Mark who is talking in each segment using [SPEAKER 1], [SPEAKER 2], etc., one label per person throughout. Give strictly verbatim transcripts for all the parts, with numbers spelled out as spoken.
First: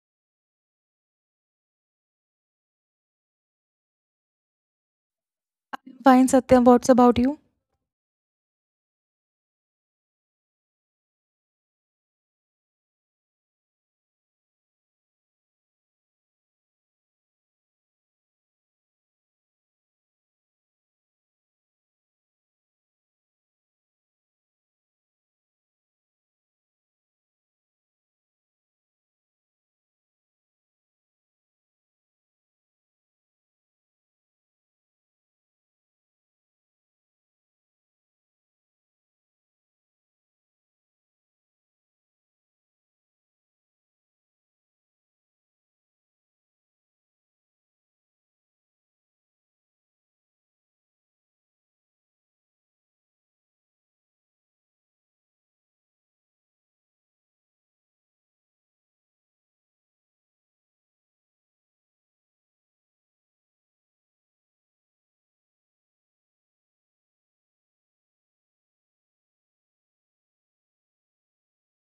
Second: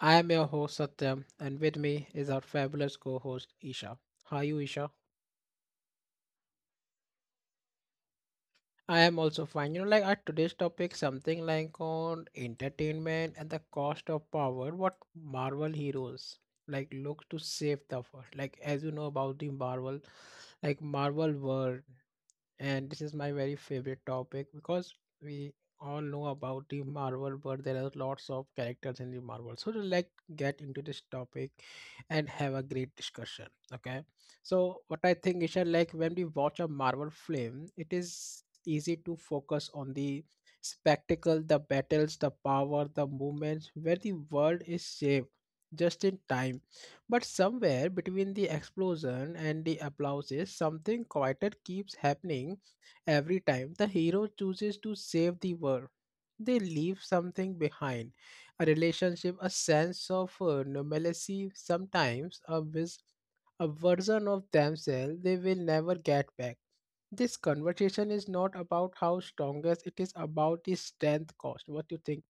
[SPEAKER 1] I am your host Satyam and with me is our fabulous co-host Isha. How are you Isha?
[SPEAKER 2] Fine, Satyam, what's about you?
[SPEAKER 1] I am also fine. You know, like, our today's topic something like on entertainment and the cost of power. What Marvel heroes like look to save the world. Like as you know about the Marvel like Marvel world, and this is my very favorite topic because we all know about the Marvel, but there are lots of characters in the Marvel. So let's get into this topic and have a great discussion. Okay. So what I think is that, like, when we watch a Marvel film, it is easy to focus on the spectacle, the battles, the power, the movements where the world is saved just in time, but somewhere between the explosion and the applauses, something quieter keeps happening every time the hero chooses to save the world. They leave something behind, a relationship, a sense of uh, normalcy, sometimes a, vis- a version of themselves they will never get back. This conversation is not about how strongest, it is about the strength cost. What do you think?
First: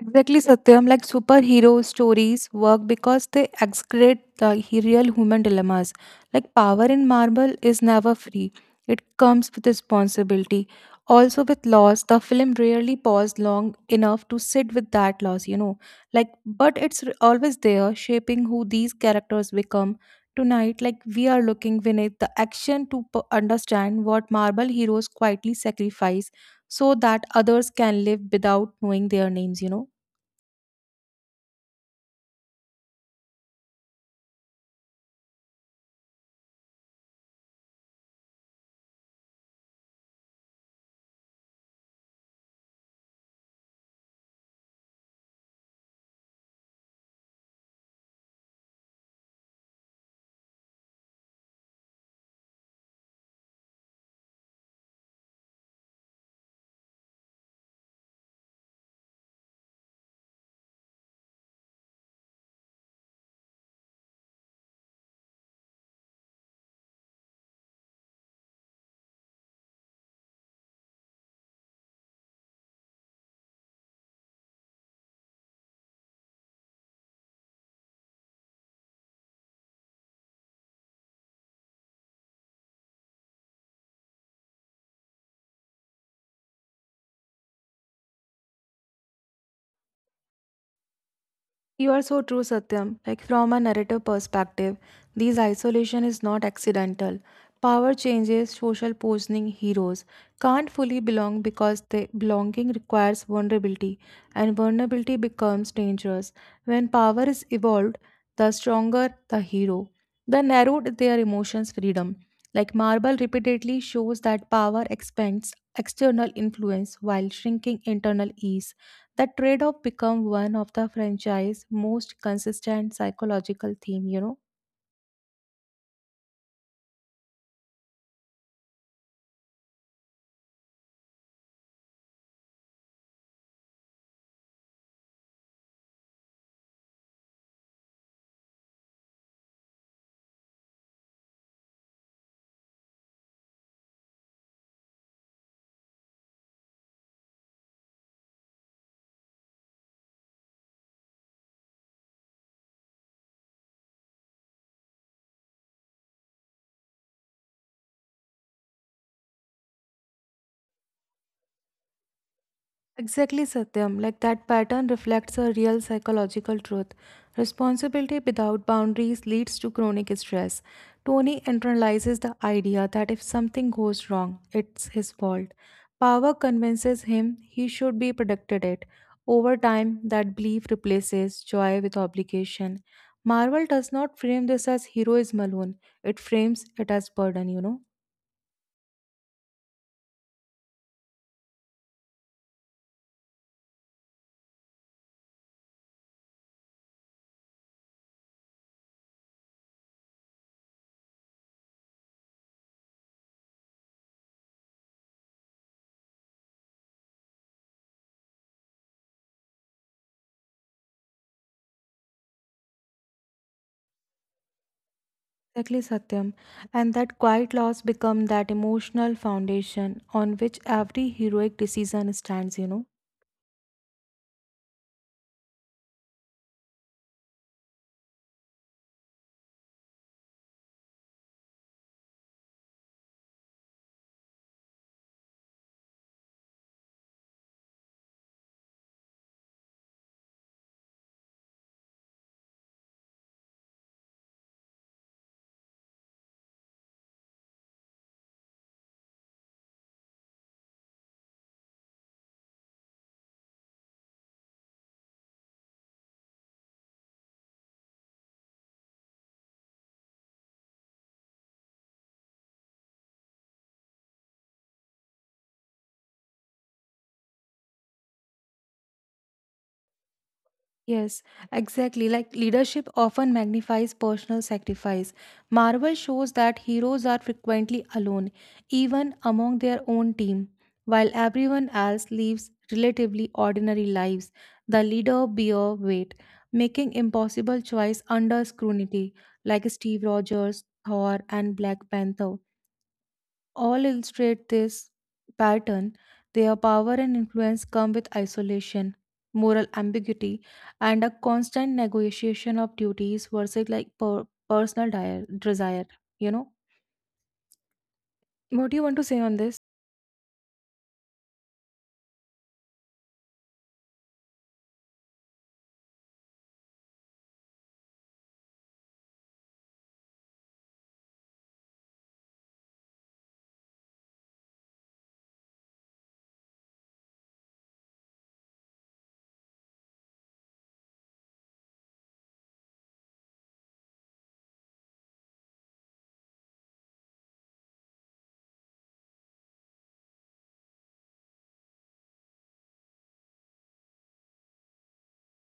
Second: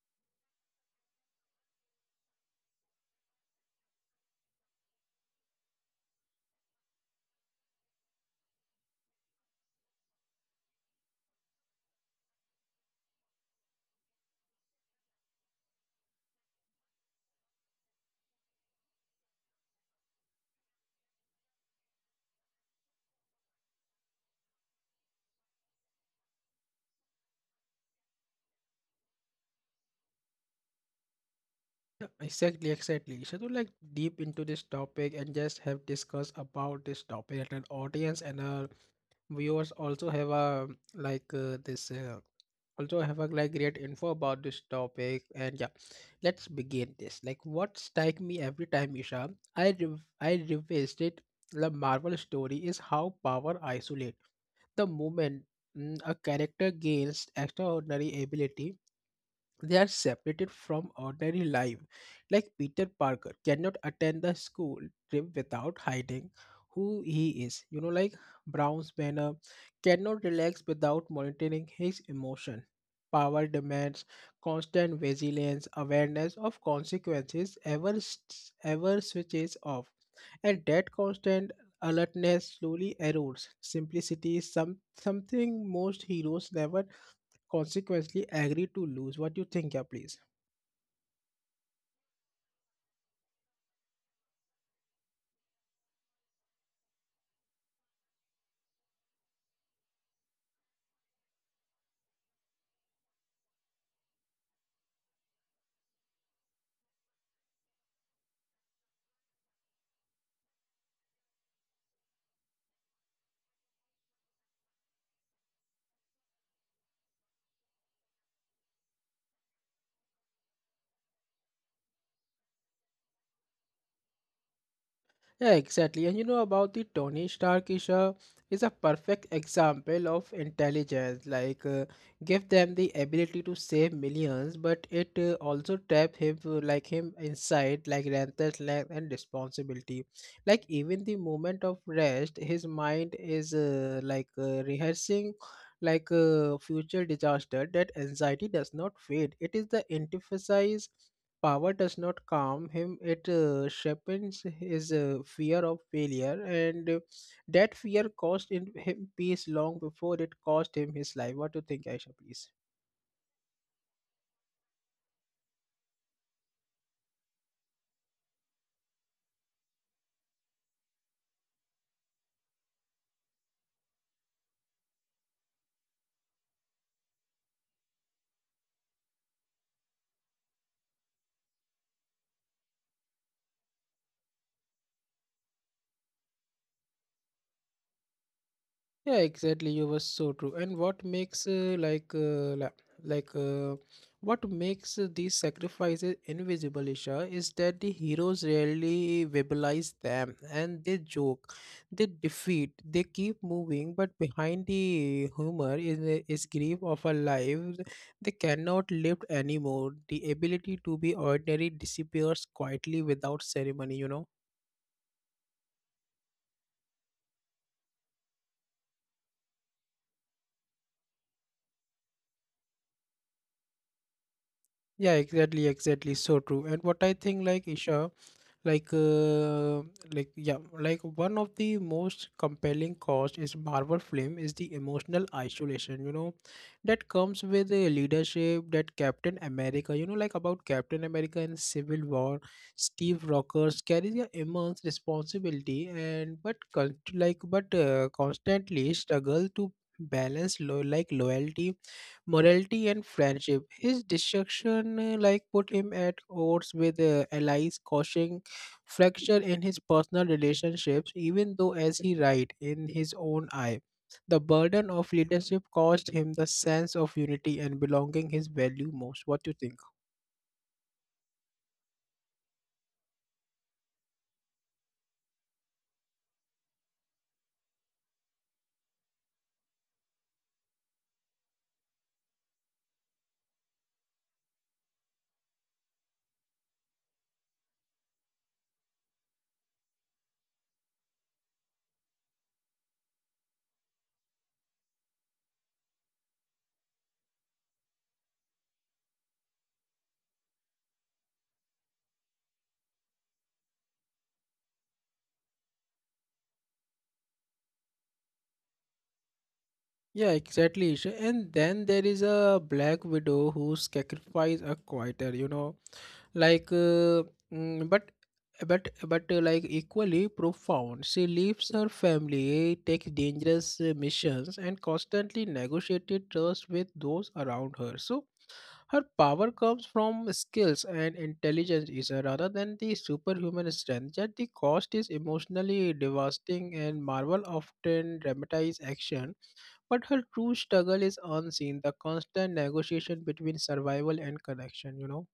[SPEAKER 2] Exactly, Satyam. Like superhero stories work because they excrete the he- real human dilemmas. Like power in Marvel is never free, it comes with responsibility. Also, with loss, the film rarely paused long enough to sit with that loss, you know. Like, but it's r- always there, shaping who these characters become. Tonight, like, we are looking beneath the action to p- understand what Marvel heroes quietly sacrifice so that others can live without knowing their names, you know.
[SPEAKER 1] Yeah, exactly, exactly. Should we like deep into this topic and just have discuss about this topic that an audience and our viewers also have a like uh, this uh, also have a like great info about this topic, and, yeah, let's begin this. Like, what strike me every time, Isha, i rev- i revisited the Marvel story is how power isolate. The moment mm, a character gains extraordinary ability, they are separated from ordinary life. Like Peter Parker cannot attend the school trip without hiding who he is. You know, like Brown's Banner cannot relax without monitoring his emotion. Power demands constant vigilance, awareness of consequences, ever, s- ever switches off. And that constant alertness slowly erodes simplicity, some, something most heroes never consequently agree to lose. What you think, yeah, please?
[SPEAKER 2] You are so true, Satyam. Like from a narrative perspective, this isolation is not accidental. Power changes, social poisoning heroes can't fully belong because they, belonging requires vulnerability, and vulnerability becomes dangerous. When power is evolved, the stronger the hero. The narrowed their emotions freedom. Like Marble repeatedly shows that power expands external influence while shrinking internal ease. The trade-off become one of the franchise most consistent psychological theme, you know.
[SPEAKER 1] Yeah, exactly. And you know about the Tony Stark is a, is a perfect example of intelligence. Like, uh, give them the ability to save millions, but it uh, also trap him uh, like him inside, like, restlessness and responsibility. Like even the moment of rest, his mind is uh, like uh, rehearsing like uh, future disaster. That anxiety does not fade. It is the antithesis. Power does not calm him, it uh, sharpens his uh, fear of failure, and uh, that fear cost in him peace long before it cost him his life. What do you think, Aisha, please?
[SPEAKER 2] Exactly, Satyam. Like that pattern reflects a real psychological truth. Responsibility without boundaries leads to chronic stress. Tony internalizes the idea that if something goes wrong, it's his fault. Power convinces him he should be protected it. Over time, that belief replaces joy with obligation. Marvel does not frame this as heroism alone, it frames it as burden, you know.
[SPEAKER 1] Yeah, exactly. You were so true. And what makes uh, like uh, la- like uh, what makes uh, these sacrifices invisible, Isha, is that the heroes rarely verbalize them, and they joke, they defeat, they keep moving, but behind the humor is a- is grief of a life they cannot live anymore. The ability to be ordinary disappears quietly without ceremony. You know.
[SPEAKER 2] Exactly, Satyam. And that quiet loss become that emotional foundation on which every heroic decision stands, you know.
[SPEAKER 1] Yeah, exactly, exactly. So true. And what I think, like, Isha, like uh, like, yeah, like one of the most compelling cause is Marvel film is the emotional isolation, you know, that comes with a leadership. That Captain America, you know, like, about Captain America and Civil War, Steve Rogers carries an immense responsibility, and but con- like but uh, constantly struggle to balance lo- like loyalty morality, and friendship. His destruction uh, like put him at odds with uh, allies, causing fracture in his personal relationships even though, as he writes in his own eye, the burden of leadership caused him the sense of unity and belonging his value most. What do you think?
[SPEAKER 2] Yes, exactly. Like leadership often magnifies personal sacrifice. Marvel shows that heroes are frequently alone, even among their own team. While everyone else lives relatively ordinary lives, the leader bear weight, making impossible choice under scrutiny, like Steve Rogers, Thor, and Black Panther all illustrate this pattern. Their power and influence come with isolation, moral ambiguity, and a constant negotiation of duties versus like per- personal dire- desire. You know, what do you want to say on this?
[SPEAKER 1] Yeah, exactly, Isha. And then there is a Black Widow who sacrifice a quieter, you know, like uh, mm, but but but uh, like equally profound. She leaves her family, takes dangerous uh, missions, and constantly negotiated trust with those around her. So her power comes from skills and intelligence is uh, rather than the superhuman strength, yet the cost is emotionally devastating, and Marvel often dramatizes action, but her true struggle is unseen, the constant negotiation between survival and connection, you know.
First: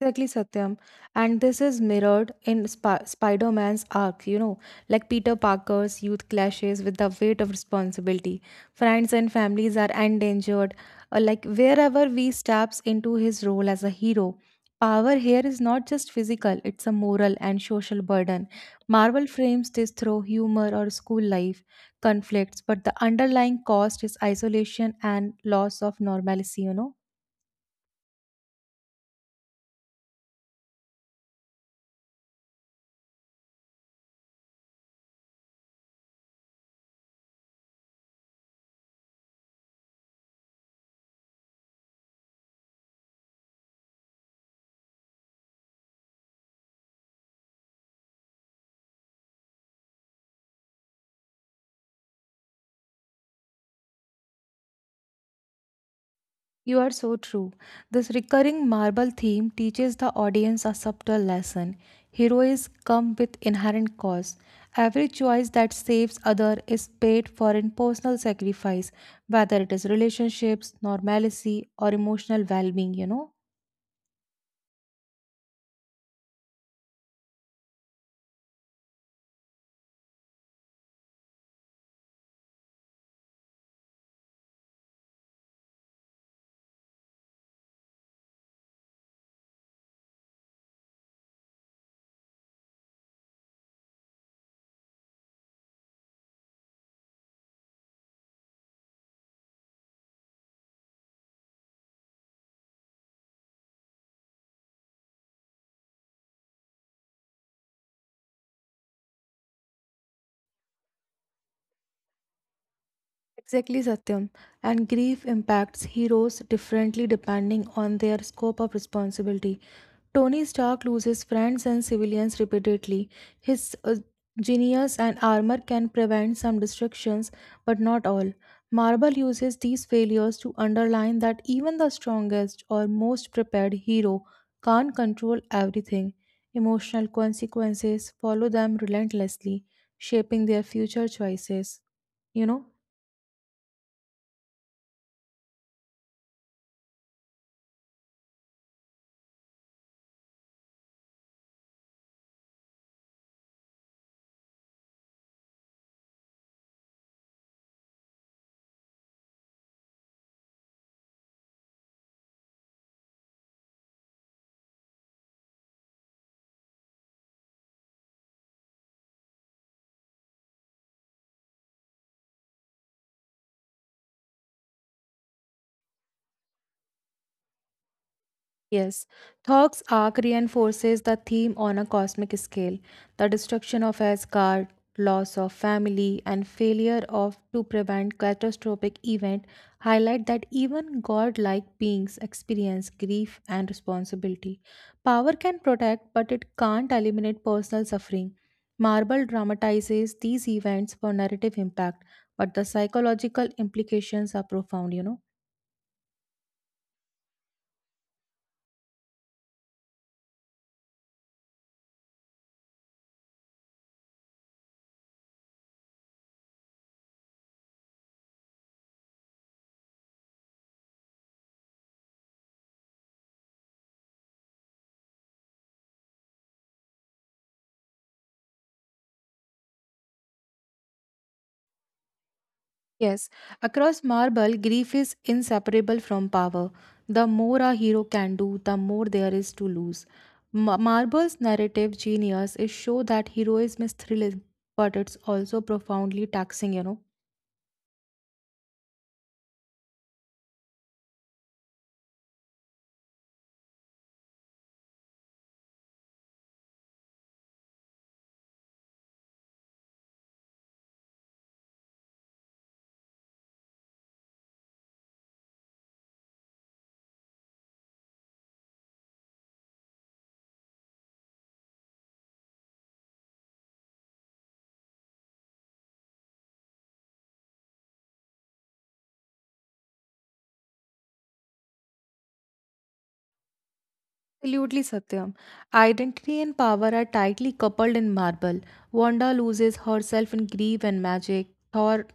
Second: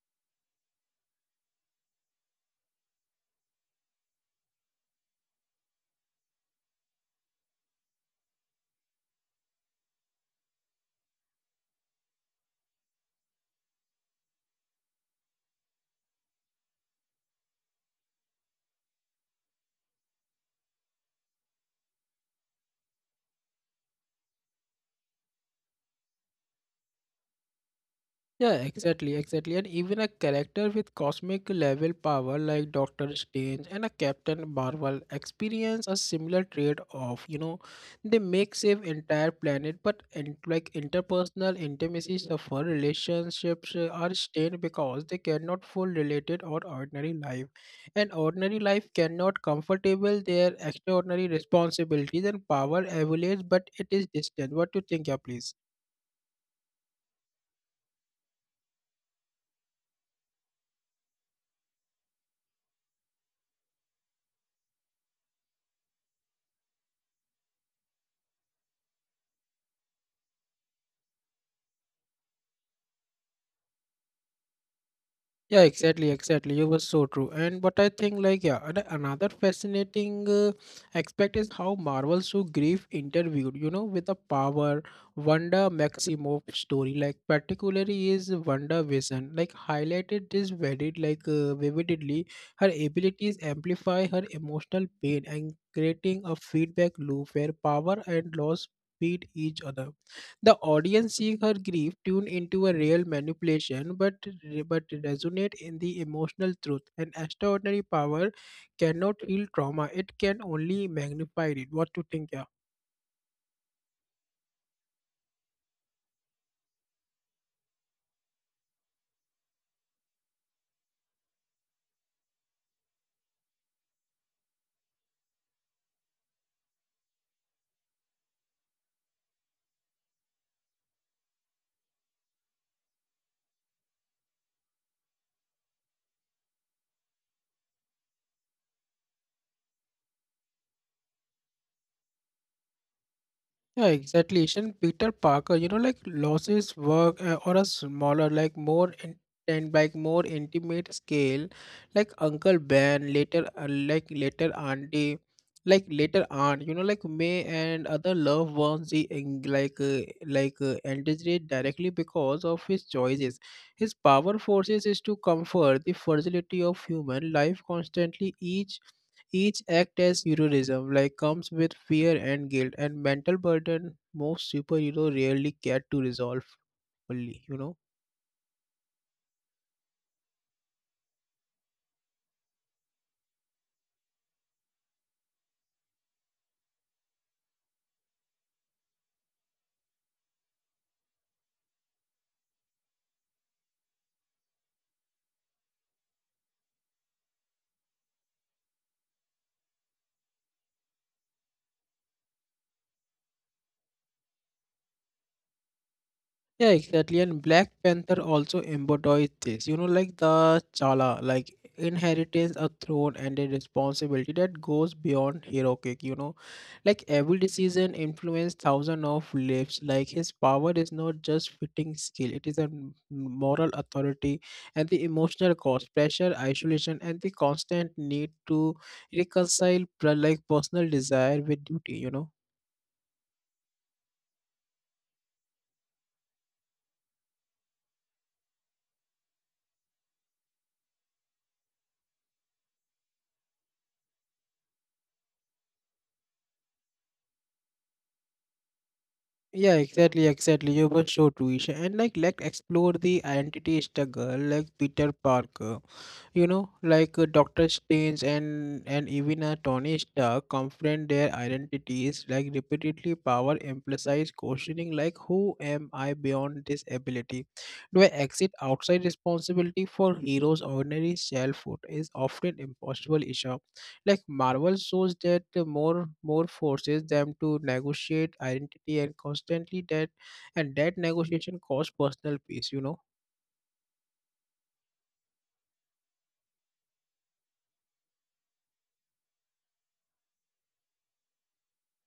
[SPEAKER 2] Exactly, Satyam. And this is mirrored in Sp- Spider Man's arc, you know, like Peter Parker's youth clashes with the weight of responsibility. Friends and families are endangered. Uh, like, wherever we steps into his role as a hero, power here is not just physical, it's a moral and social burden. Marvel frames this through humor or school life conflicts, but the underlying cost is isolation and loss of normalcy, you know.
[SPEAKER 1] Yeah, exactly, exactly. And even a character with cosmic level power like Doctor Strange and a Captain Marvel experience a similar trade off. You know, they make save entire planet, but, in, like, interpersonal intimacy suffer, relationships uh, are strained because they cannot full related or ordinary life. And ordinary life cannot comfortable their extraordinary responsibilities, and power evaluates, but it is distant. What do you think, yeah, please?
[SPEAKER 2] You are so true. This recurring marble theme teaches the audience a subtle lesson. Heroes come with inherent costs. Every choice that saves other is paid for in personal sacrifice, whether it is relationships, normalcy, or emotional well-being, you know.
[SPEAKER 1] Yeah, exactly, exactly. You were so true. And but I think, like, yeah, and another fascinating uh, aspect is how Marvel so grief interviewed. You know, with the power, Wanda Maximoff story, like, particularly is Wanda Vision, like, highlighted this very like uh, vividly. Her abilities amplify her emotional pain and creating a feedback loop where power and loss feed each other. The audience sees her grief tuned into a real manipulation, but but resonate in the emotional truth. An extraordinary power cannot heal trauma; it can only magnify it. What to think, yeah?
[SPEAKER 2] Exactly, Satyam. And grief impacts heroes differently depending on their scope of responsibility. Tony Stark loses friends and civilians repeatedly. His uh, genius and armor can prevent some destructions, but not all. Marvel uses these failures to underline that even the strongest or most prepared hero can't control everything. Emotional consequences follow them relentlessly, shaping their future choices. You know?
[SPEAKER 1] Yeah, exactly. And Peter Parker, you know, like, losses work uh, on a smaller, like, more in, and like more intimate scale, like Uncle Ben, later, uh, like later Auntie, like later Aunt, you know, like May and other loved ones, he en- like uh, like uh, endangered directly because of his choices. His power forces is to comfort the fragility of human life constantly. Each each act as heroism like comes with fear and guilt and mental burden most superhero rarely get to resolve fully, you know.
[SPEAKER 2] Yes, Thog's arc reinforces the theme on a cosmic scale, the destruction of Asgard, loss of family, and failure of to prevent catastrophic event highlight that even godlike beings experience grief and responsibility. Power can protect, but it can't eliminate personal suffering. Marvel dramatizes these events for narrative impact, but the psychological implications are profound, you know.
[SPEAKER 1] Yeah, exactly. And Black Panther also embodies this. You know, like the Chala, like, inheritance, a throne, and a responsibility that goes beyond heroic. You know, like every decision influences thousands of lives. Like his power is not just fitting skill; it is a m- moral authority, and the emotional cost, pressure, isolation, and the constant need to reconcile, per- like personal desire with duty. You know.
[SPEAKER 2] Yes, across Marble, grief is inseparable from power. The more a hero can do, the more there is to lose. Ma- Marble's narrative genius is show that heroism is thrilling, but it's also profoundly taxing, you know.
[SPEAKER 1] Yeah, exactly, exactly. You were so Tuisha. And like let's explore the identity struggle, like Peter Parker. You know, like, uh, Doctor Strange, and and even, uh, Tony Stark confront their identities, like, repeatedly. Power implies questioning, like, who am I beyond this ability? Do I exit outside responsibility for heroes? Ordinary selfhood is often impossible issue. Like Marvel shows that the more more forces them to negotiate identity, and constantly, that and that negotiation costs personal peace, you know.
[SPEAKER 2] Absolutely, Satyam. Identity and power are tightly coupled in Marvel. Wanda loses herself in grief and magic. Thor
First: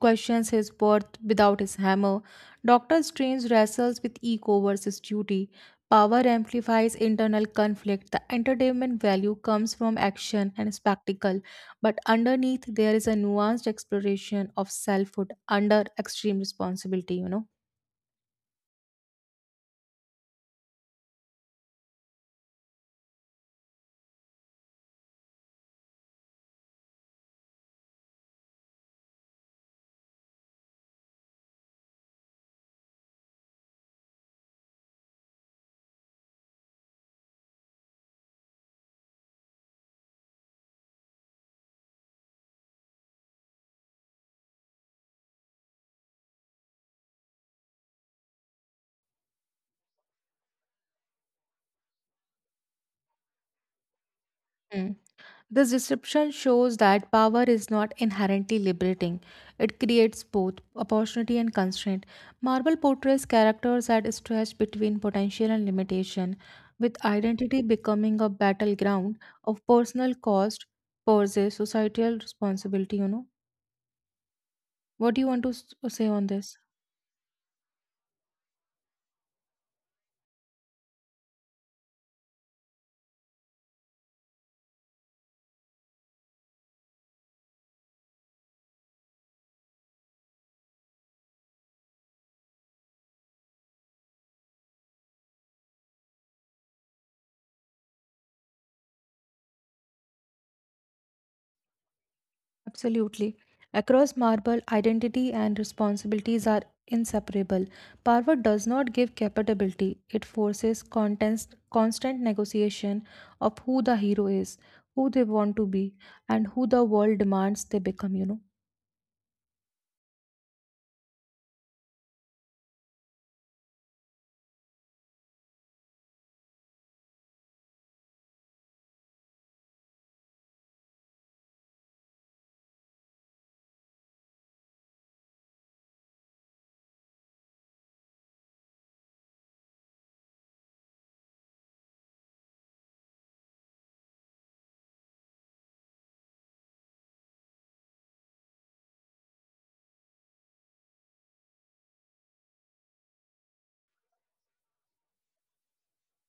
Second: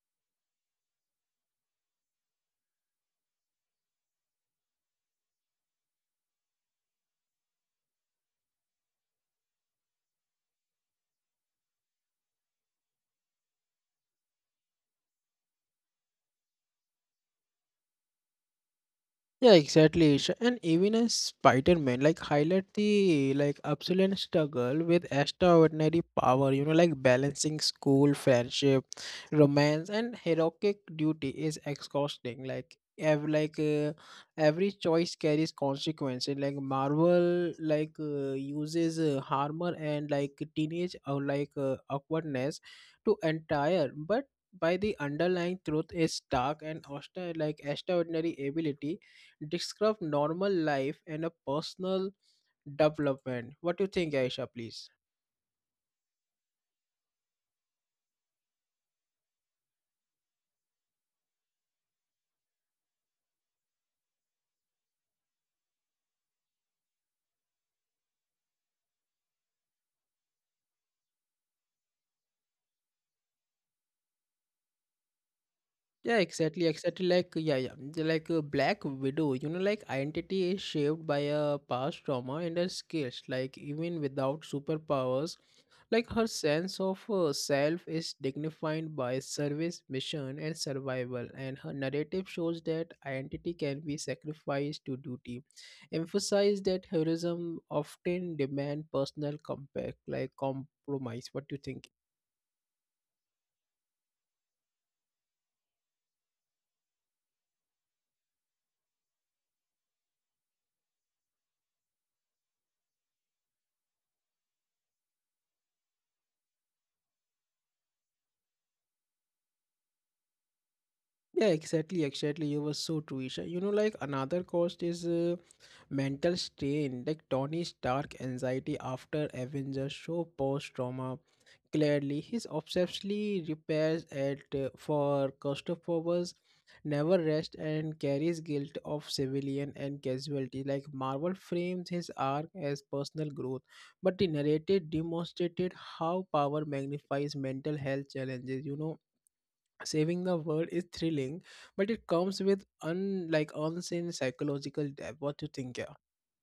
[SPEAKER 2] questions his worth without his hammer. Doctor Strange wrestles with ego versus duty. Power amplifies internal conflict. The entertainment value comes from action and spectacle, but underneath there is a nuanced exploration of selfhood under extreme responsibility, you know.
[SPEAKER 1] Yeah, exactly. Sh- And even as Spider-Man, like, highlight the, like, absolute struggle with extraordinary power, you know, like balancing school, friendship, romance, and heroic duty is exhausting. Like ev- like uh, every choice carries consequences. Like Marvel, like, uh, uses uh, humor and, like, teenage or, like uh, awkwardness to entire, but by the underlying truth is dark and austere, like extraordinary ability describe normal life and a personal development. What do you think, Aisha, please?
[SPEAKER 2] Hmm. This description shows that power is not inherently liberating. It creates both opportunity and constraint. Marvel portrays characters at stretch between potential and limitation, with identity becoming a battleground of personal cost versus societal responsibility, you know. What do you want to s- say
[SPEAKER 1] Yeah,
[SPEAKER 2] on this?
[SPEAKER 1] exactly, exactly. Like, yeah, yeah. the- Like a Black Widow, you know, like, identity is shaped by a past trauma and her skills. Like, even without superpowers, like, her sense of uh, self is dignified by service, mission, and survival. And her narrative shows that identity can be sacrificed to duty. Emphasize that heroism often demand personal compact, like, compromise. What do you think?
[SPEAKER 2] Absolutely. Across Marble, identity and responsibilities are inseparable. Power does not give capability, it forces contest, constant negotiation of who the hero is, who they want to be, and who the world demands they become, you know.
[SPEAKER 1] Yeah, exactly, exactly. You were so true, Isha. You know, like, another cost is uh, mental strain, like Tony Stark anxiety after Avengers show post trauma. Clearly, his obsessively repairs at uh, for Costopovers never rest and carries guilt of civilian and casualty. Like Marvel frames his arc as personal growth, but the narrative demonstrated how power magnifies mental health challenges. You know, saving the world is thrilling, but it comes with un like unseen psychological depth. What you think, yeah?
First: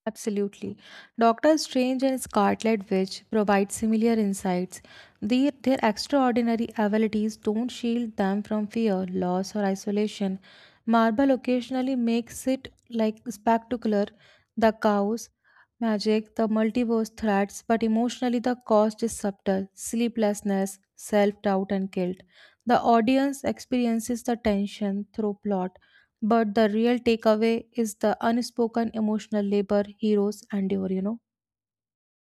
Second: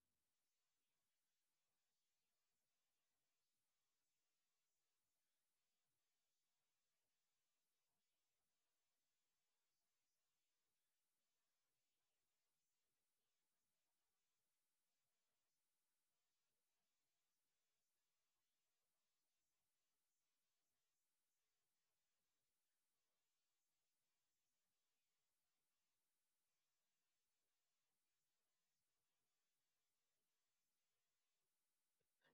[SPEAKER 2] Absolutely. Doctor Strange and Scarlet Witch provide similar insights. Their, their extraordinary abilities don't shield them from fear, loss, or isolation. Marvel occasionally makes it like spectacular, the chaos, magic, the multiverse threats, but emotionally the cost is subtle sleeplessness, self doubt, and guilt. The audience experiences the tension through plot, but the real takeaway is the unspoken emotional labor heroes endure, you know.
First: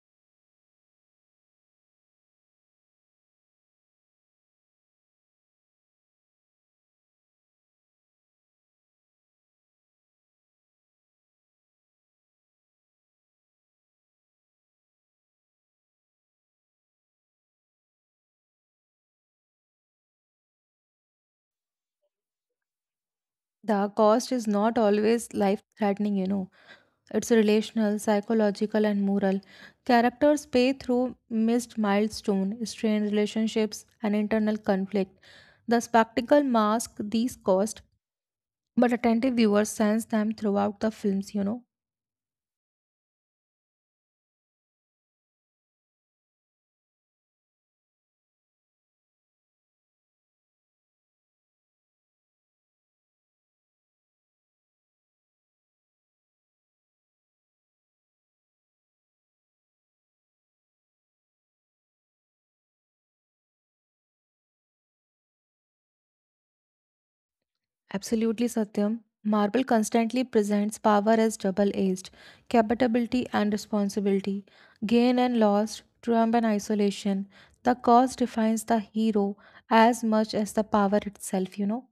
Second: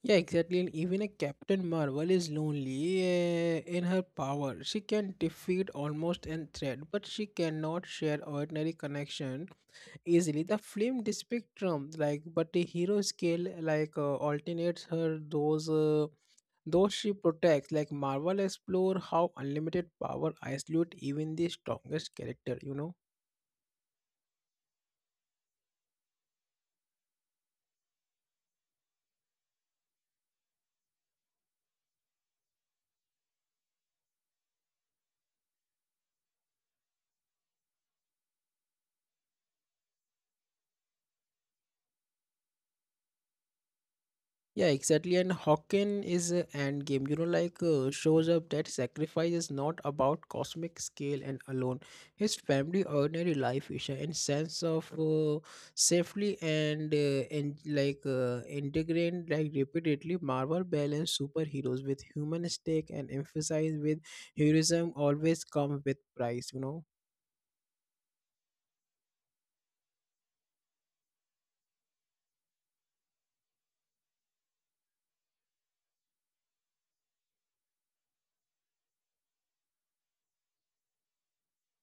[SPEAKER 1] Yeah, exactly. And even a Captain Marvel is lonely. Eh, in her power, she can defeat almost any threat, but she cannot share ordinary connection easily. The film, the spectrum, like, but the hero scale, like uh, alternates her, those uh, those she protects. Like, Marvel explore how unlimited power isolate even the strongest character, you know.
[SPEAKER 2] The cost is not always life threatening, you know. It's relational, psychological, and moral. Characters pay through missed milestone, strained relationships, and internal conflict. The spectacle masks these costs, but attentive viewers sense them throughout the films, you know.
[SPEAKER 1] Yeah, exactly. And Hawken is a end game. You know, like, uh, shows up that sacrifice is not about cosmic scale and alone. His family, ordinary life, Isha, and sense of uh, safely, and uh, and like uh, integrate, like, repeatedly. Marvel balance superheroes with human stake and emphasize with heroism always come with price. You know.
[SPEAKER 2] Absolutely, Satyam. Marble constantly presents power as double edged, capability and responsibility, gain and loss, triumph and isolation. The cause defines the hero as much as the power itself, you know.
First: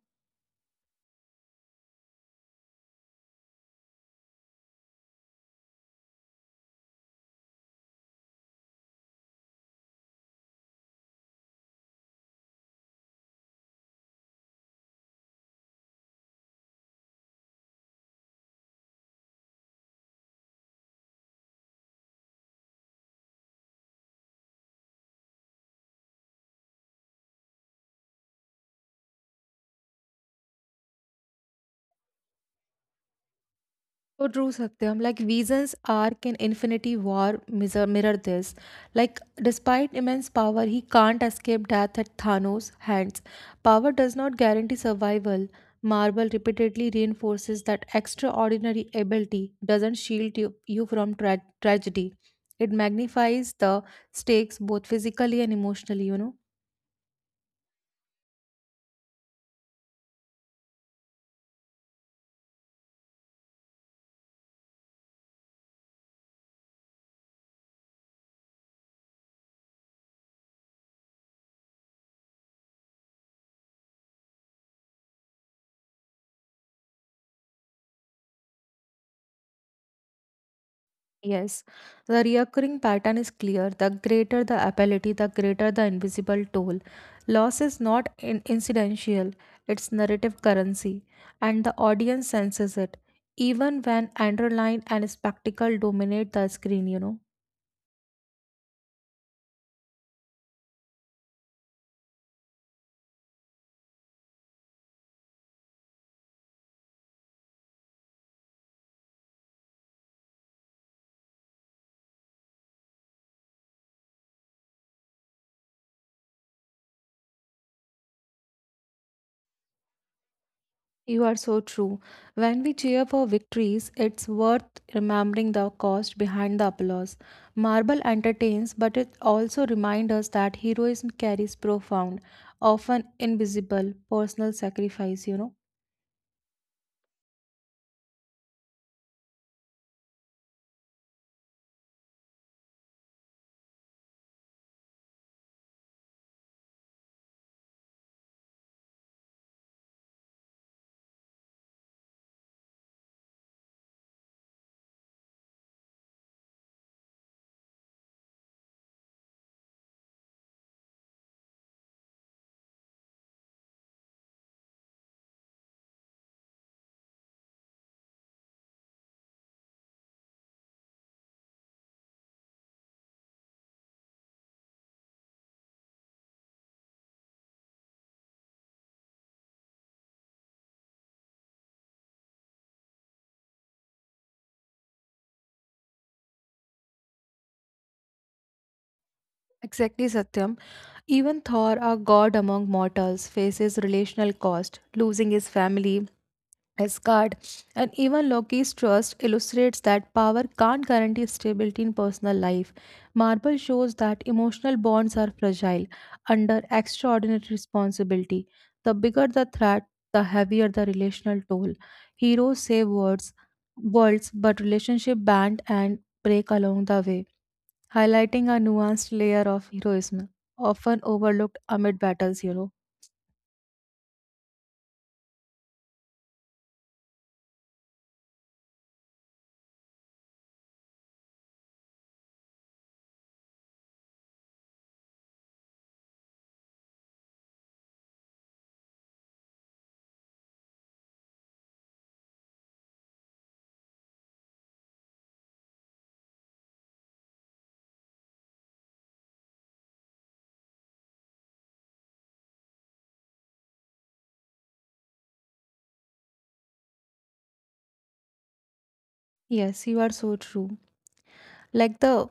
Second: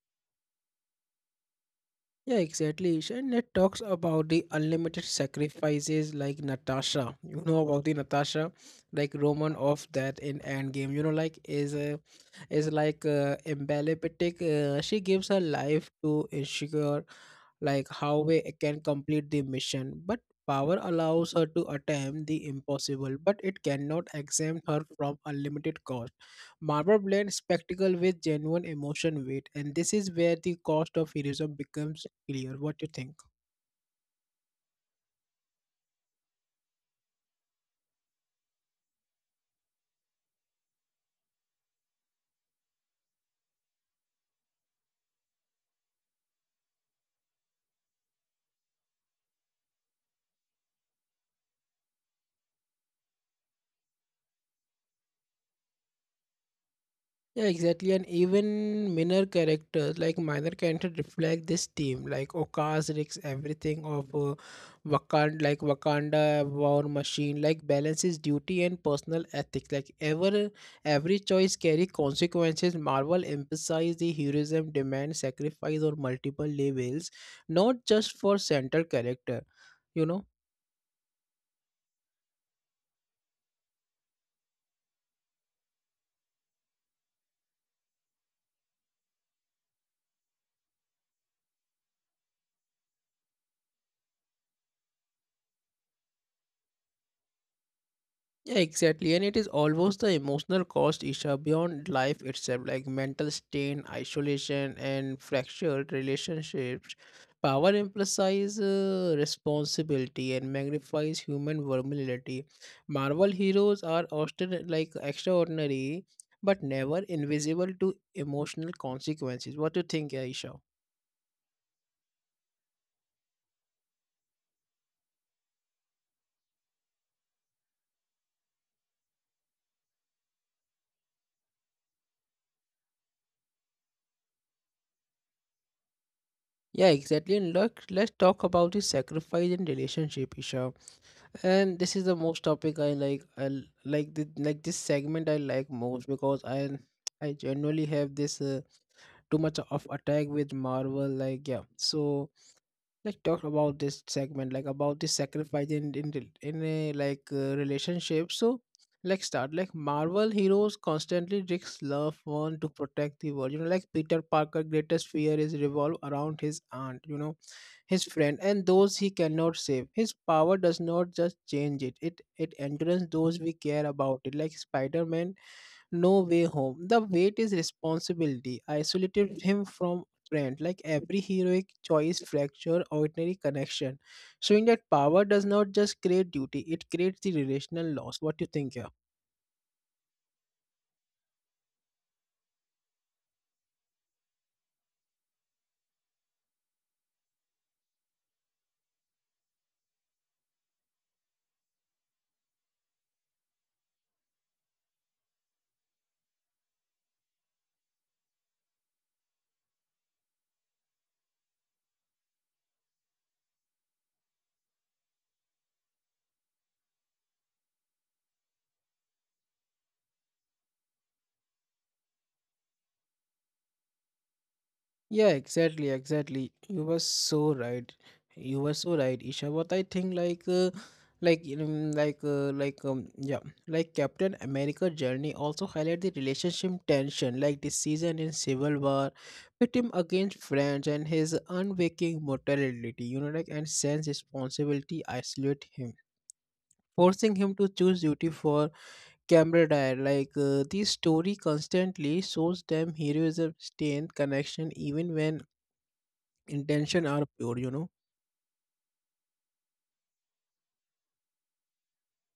[SPEAKER 1] Yeah, exactly, Isha. And it talks about the unlimited sacrifices, like Natasha. You know about the Natasha, like, Roman of that in Endgame. You know, like, is a is like uh, emblemetic. Uh, she gives her life to ensure like how we can complete the mission, but power allows her to attempt the impossible, but it cannot exempt her from unlimited cost. Marvel blends spectacle with genuine emotion weight, and this is where the cost of heroism becomes clear. What do you think?
[SPEAKER 2] So true, Satyam. Like Vision's arc in Infinity War mirror, mirror this. Like, despite immense power, he can't escape death at Thanos' hands. Power does not guarantee survival. Marvel repeatedly reinforces that extraordinary ability doesn't shield you, you from tra- tragedy. It magnifies the stakes both physically and emotionally, you know.
[SPEAKER 1] Yeah, exactly. And even minor characters, like minor characters, reflect this theme. Like Okaz risks everything of uh, Wakanda, like Wakanda war machine, like balances duty and personal ethics. Like ever, every choice carry consequences. Marvel emphasizes the heroism, demand sacrifice or multiple levels, not just for central character. You know.
[SPEAKER 2] Yes, the recurring pattern is clear. The greater the ability, the greater the invisible toll. Loss is not in- incidental, it's narrative currency, and the audience senses it, even when underline and spectacle dominate the screen, you know.
[SPEAKER 1] Yeah, exactly. And it is almost the emotional cost, Isha, beyond life itself, like mental strain, isolation, and fractured relationships. Power emphasizes uh, responsibility and magnifies human vulnerability. Marvel heroes are often uh, like extraordinary, but never invisible to emotional consequences. What do you think, Isha?
[SPEAKER 2] You are so true. When we cheer for victories, it's worth remembering the cost behind the applause. Marble entertains, but it also reminds us that heroism carries profound, often invisible, personal sacrifice, you know.
[SPEAKER 1] Yeah, exactly. And look, let's talk about the sacrifice in relationship, Isha. And this is the most topic I like. I l- like this like this segment I like most because i i generally have this uh, too much of attack with Marvel, like, yeah. So like talk about this segment, like about the sacrifice in in, rel- in a like uh, relationship. So like start, like Marvel heroes constantly risk love one to protect the world, you know. Like Peter Parker greatest fear is revolve around his aunt, you know, his friend and those he cannot save. His power does not just change it, it it endures those we care about it. Like Spider-Man, No Way Home. The weight is responsibility. Isolated him from friend. Like every heroic choice fracture ordinary connection. Showing that power does not just create duty, it creates the relational loss. What do you think here?
[SPEAKER 2] Exactly, Satyam. Even Thor, a god among mortals, faces relational cost, losing his family, Asgard, and even Loki's trust illustrates that power can't guarantee stability in personal life. Marble shows that emotional bonds are fragile under extraordinary responsibility. The bigger the threat, the heavier the relational toll. Heroes save words, worlds, but relationship band and break along the way, highlighting a nuanced layer of heroism, often overlooked amid battles. Hero,
[SPEAKER 1] Yeah, exactly, exactly. You were so right. You were so right, Isha. What I think, like, uh, like, um, like, uh, like, um, yeah, like Captain America journey also highlight the relationship tension, like the season in Civil War, with him against friends and his unwaking mortality. You know, like, and sense responsibility isolate him, forcing him to choose duty for camaraderie. Like, uh, the story constantly shows them heroism, strength, connection, even when intention are pure, you know.
[SPEAKER 2] yes, you are so true. Like the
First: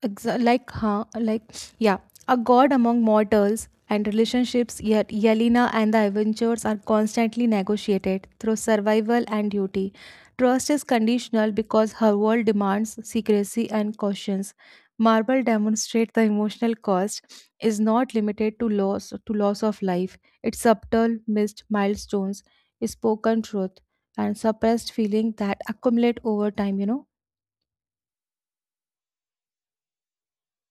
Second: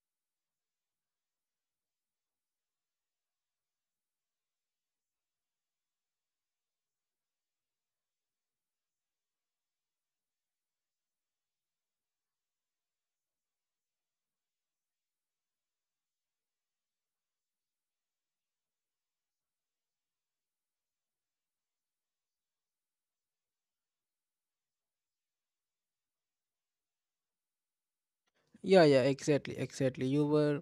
[SPEAKER 2] Exa- like huh like yeah A god among mortals and relationships, yet Yelena and the Avengers are constantly negotiated through survival and duty. Trust is conditional because her world demands secrecy and cautions. Marble demonstrates the emotional cost is not limited to loss to loss of life. It's subtle missed milestones, spoken truth, and suppressed feeling that accumulate over time, you know.
[SPEAKER 1] Yeah, yeah, exactly, exactly. you were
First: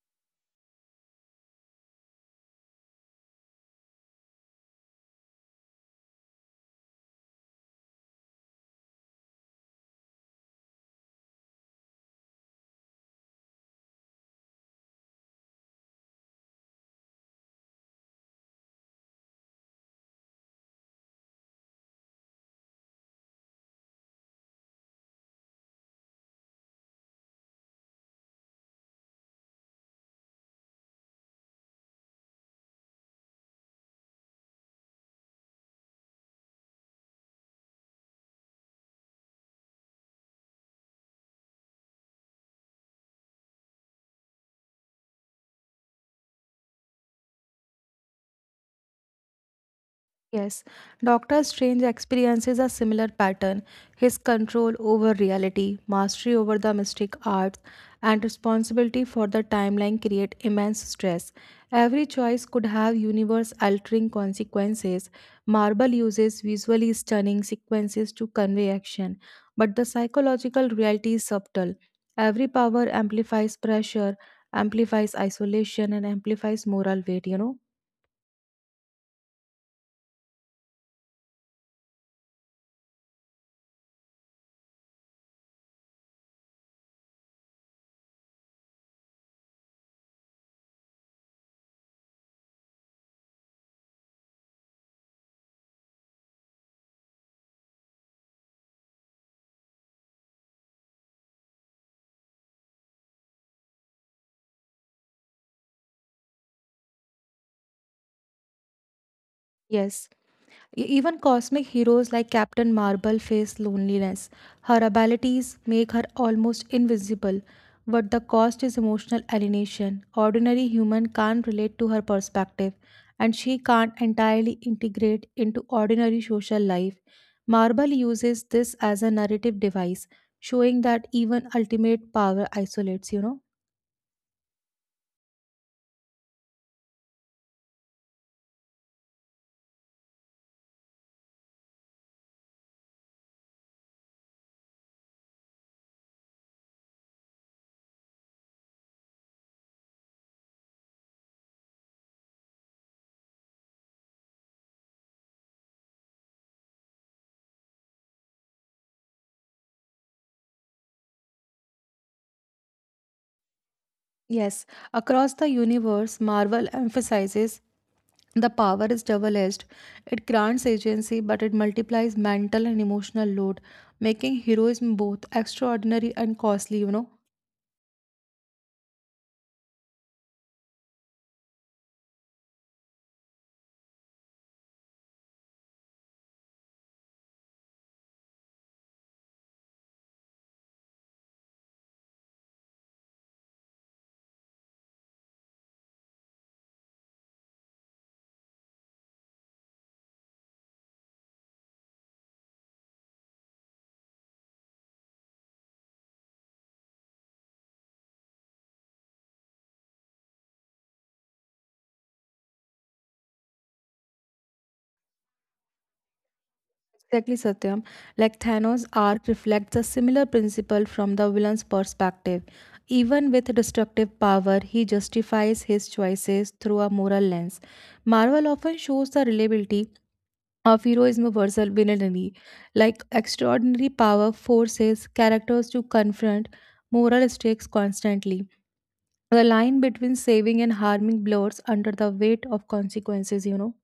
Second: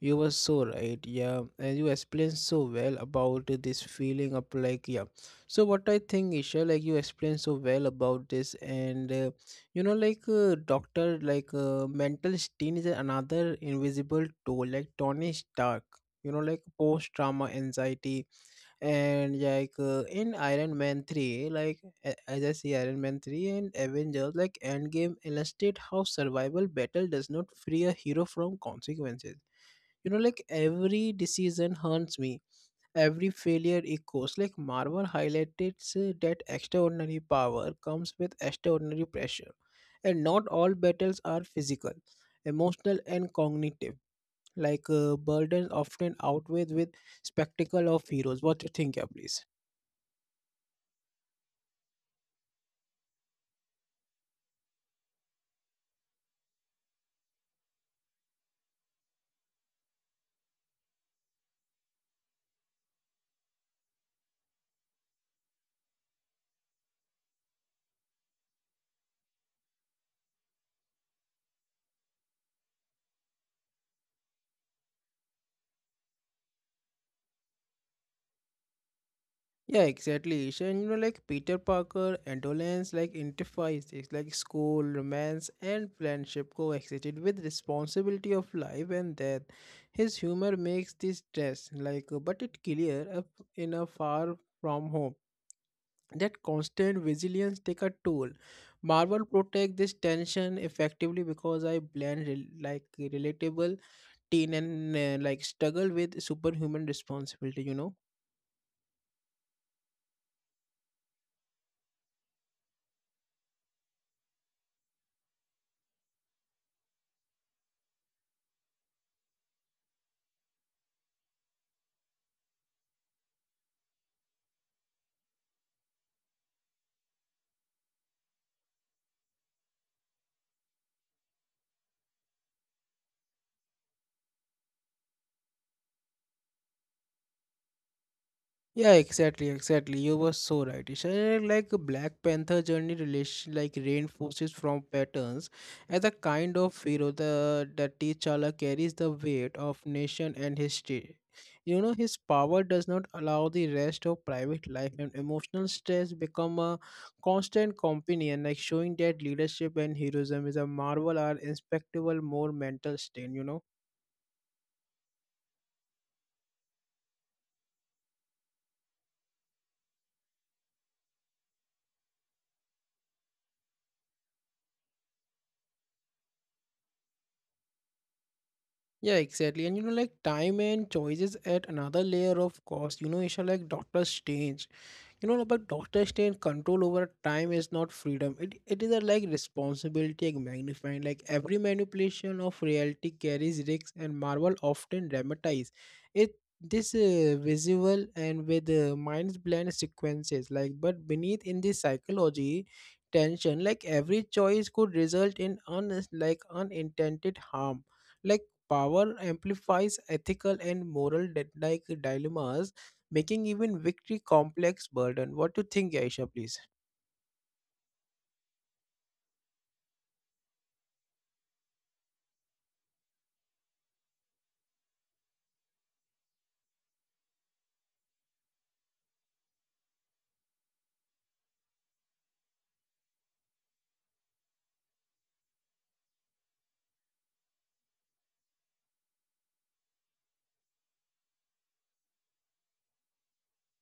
[SPEAKER 1] you were so right. Yeah, and you explained so well about this feeling of, like, yeah. So what I think, Isha, like you explained so well about this. And uh, you know, like uh, doctor, like uh, mental strain is another invisible tool, like Tony Stark, you know, like post trauma anxiety. And like uh, in Iron Man three, like a- as I see Iron Man three and Avengers, like Endgame, illustrate how survival battle does not free a hero from consequences, you know. Like every decision haunts me, every failure echoes, like Marvel highlighted uh, that extraordinary power comes with extraordinary pressure, and not all battles are physical, emotional and cognitive, like uh, burdens often outweighed with spectacle of heroes. What do you think? Yeah, please.
[SPEAKER 2] Yes, doctor Strange experiences a similar pattern, his control over reality, mastery over the mystic arts, and responsibility for the timeline create immense stress. Every choice could have universe altering consequences. Marvel uses visually stunning sequences to convey action, but the psychological reality is subtle. Every power amplifies pressure, amplifies isolation, and amplifies moral weight, you know?
[SPEAKER 1] Yeah, exactly. Isha. And you know, like Peter Parker, Endolence like identifies this, like school, romance, and friendship coexisted with responsibility of life and death. His humor makes this stress, like, uh, but it clear up in a Far From Home. That constant vigilance take a toll. Marvel protect this tension effectively because I blend rel- like relatable teen and uh, like struggle with superhuman responsibility. You know.
[SPEAKER 2] Yes. E- Even cosmic heroes like Captain Marvel face loneliness. Her abilities make her almost invisible, but the cost is emotional alienation. Ordinary human can't relate to her perspective, and she can't entirely integrate into ordinary social life. Marvel uses this as a narrative device, showing that even ultimate power isolates, you know.
[SPEAKER 1] Yeah, exactly, exactly. You were so right. It's uh, like a Black Panther journey relation, like reinforces from patterns as a kind of hero, the that T'Challa carries the weight of nation and history. You know, his power does not allow the rest of private life, and emotional stress become a constant companion, like showing that leadership and heroism is a Marvel are inspectable more mental stain, you know.
[SPEAKER 2] Yes, across the universe, Marvel emphasizes the power is double edged. It grants agency, but it multiplies mental and emotional load, making heroism both extraordinary and costly, you know.
[SPEAKER 1] Yeah, exactly. And you know, like time and choices add another layer of cost. You know, Isha, like doctors change, you know, but doctors stay control over time is not freedom, it, it is a like responsibility, like magnifying, like every manipulation of reality carries risks, and Marvel often dramatize it. This uh, visual and with uh, mind's blend sequences, like but beneath in the psychology tension, like every choice could result in un like unintended harm, like power amplifies ethical and moral di- like dilemmas, making even victory complex burden. What do you think, Aisha, please?
[SPEAKER 2] Exactly, Satyam. Like Thanos' arc reflects a similar principle from the villain's perspective. Even with destructive power, he justifies his choices through a moral lens. Marvel often shows the reliability of heroism versus villainy, like extraordinary power forces characters to confront moral stakes constantly. The line between saving and harming blurs under the weight of consequences, you know.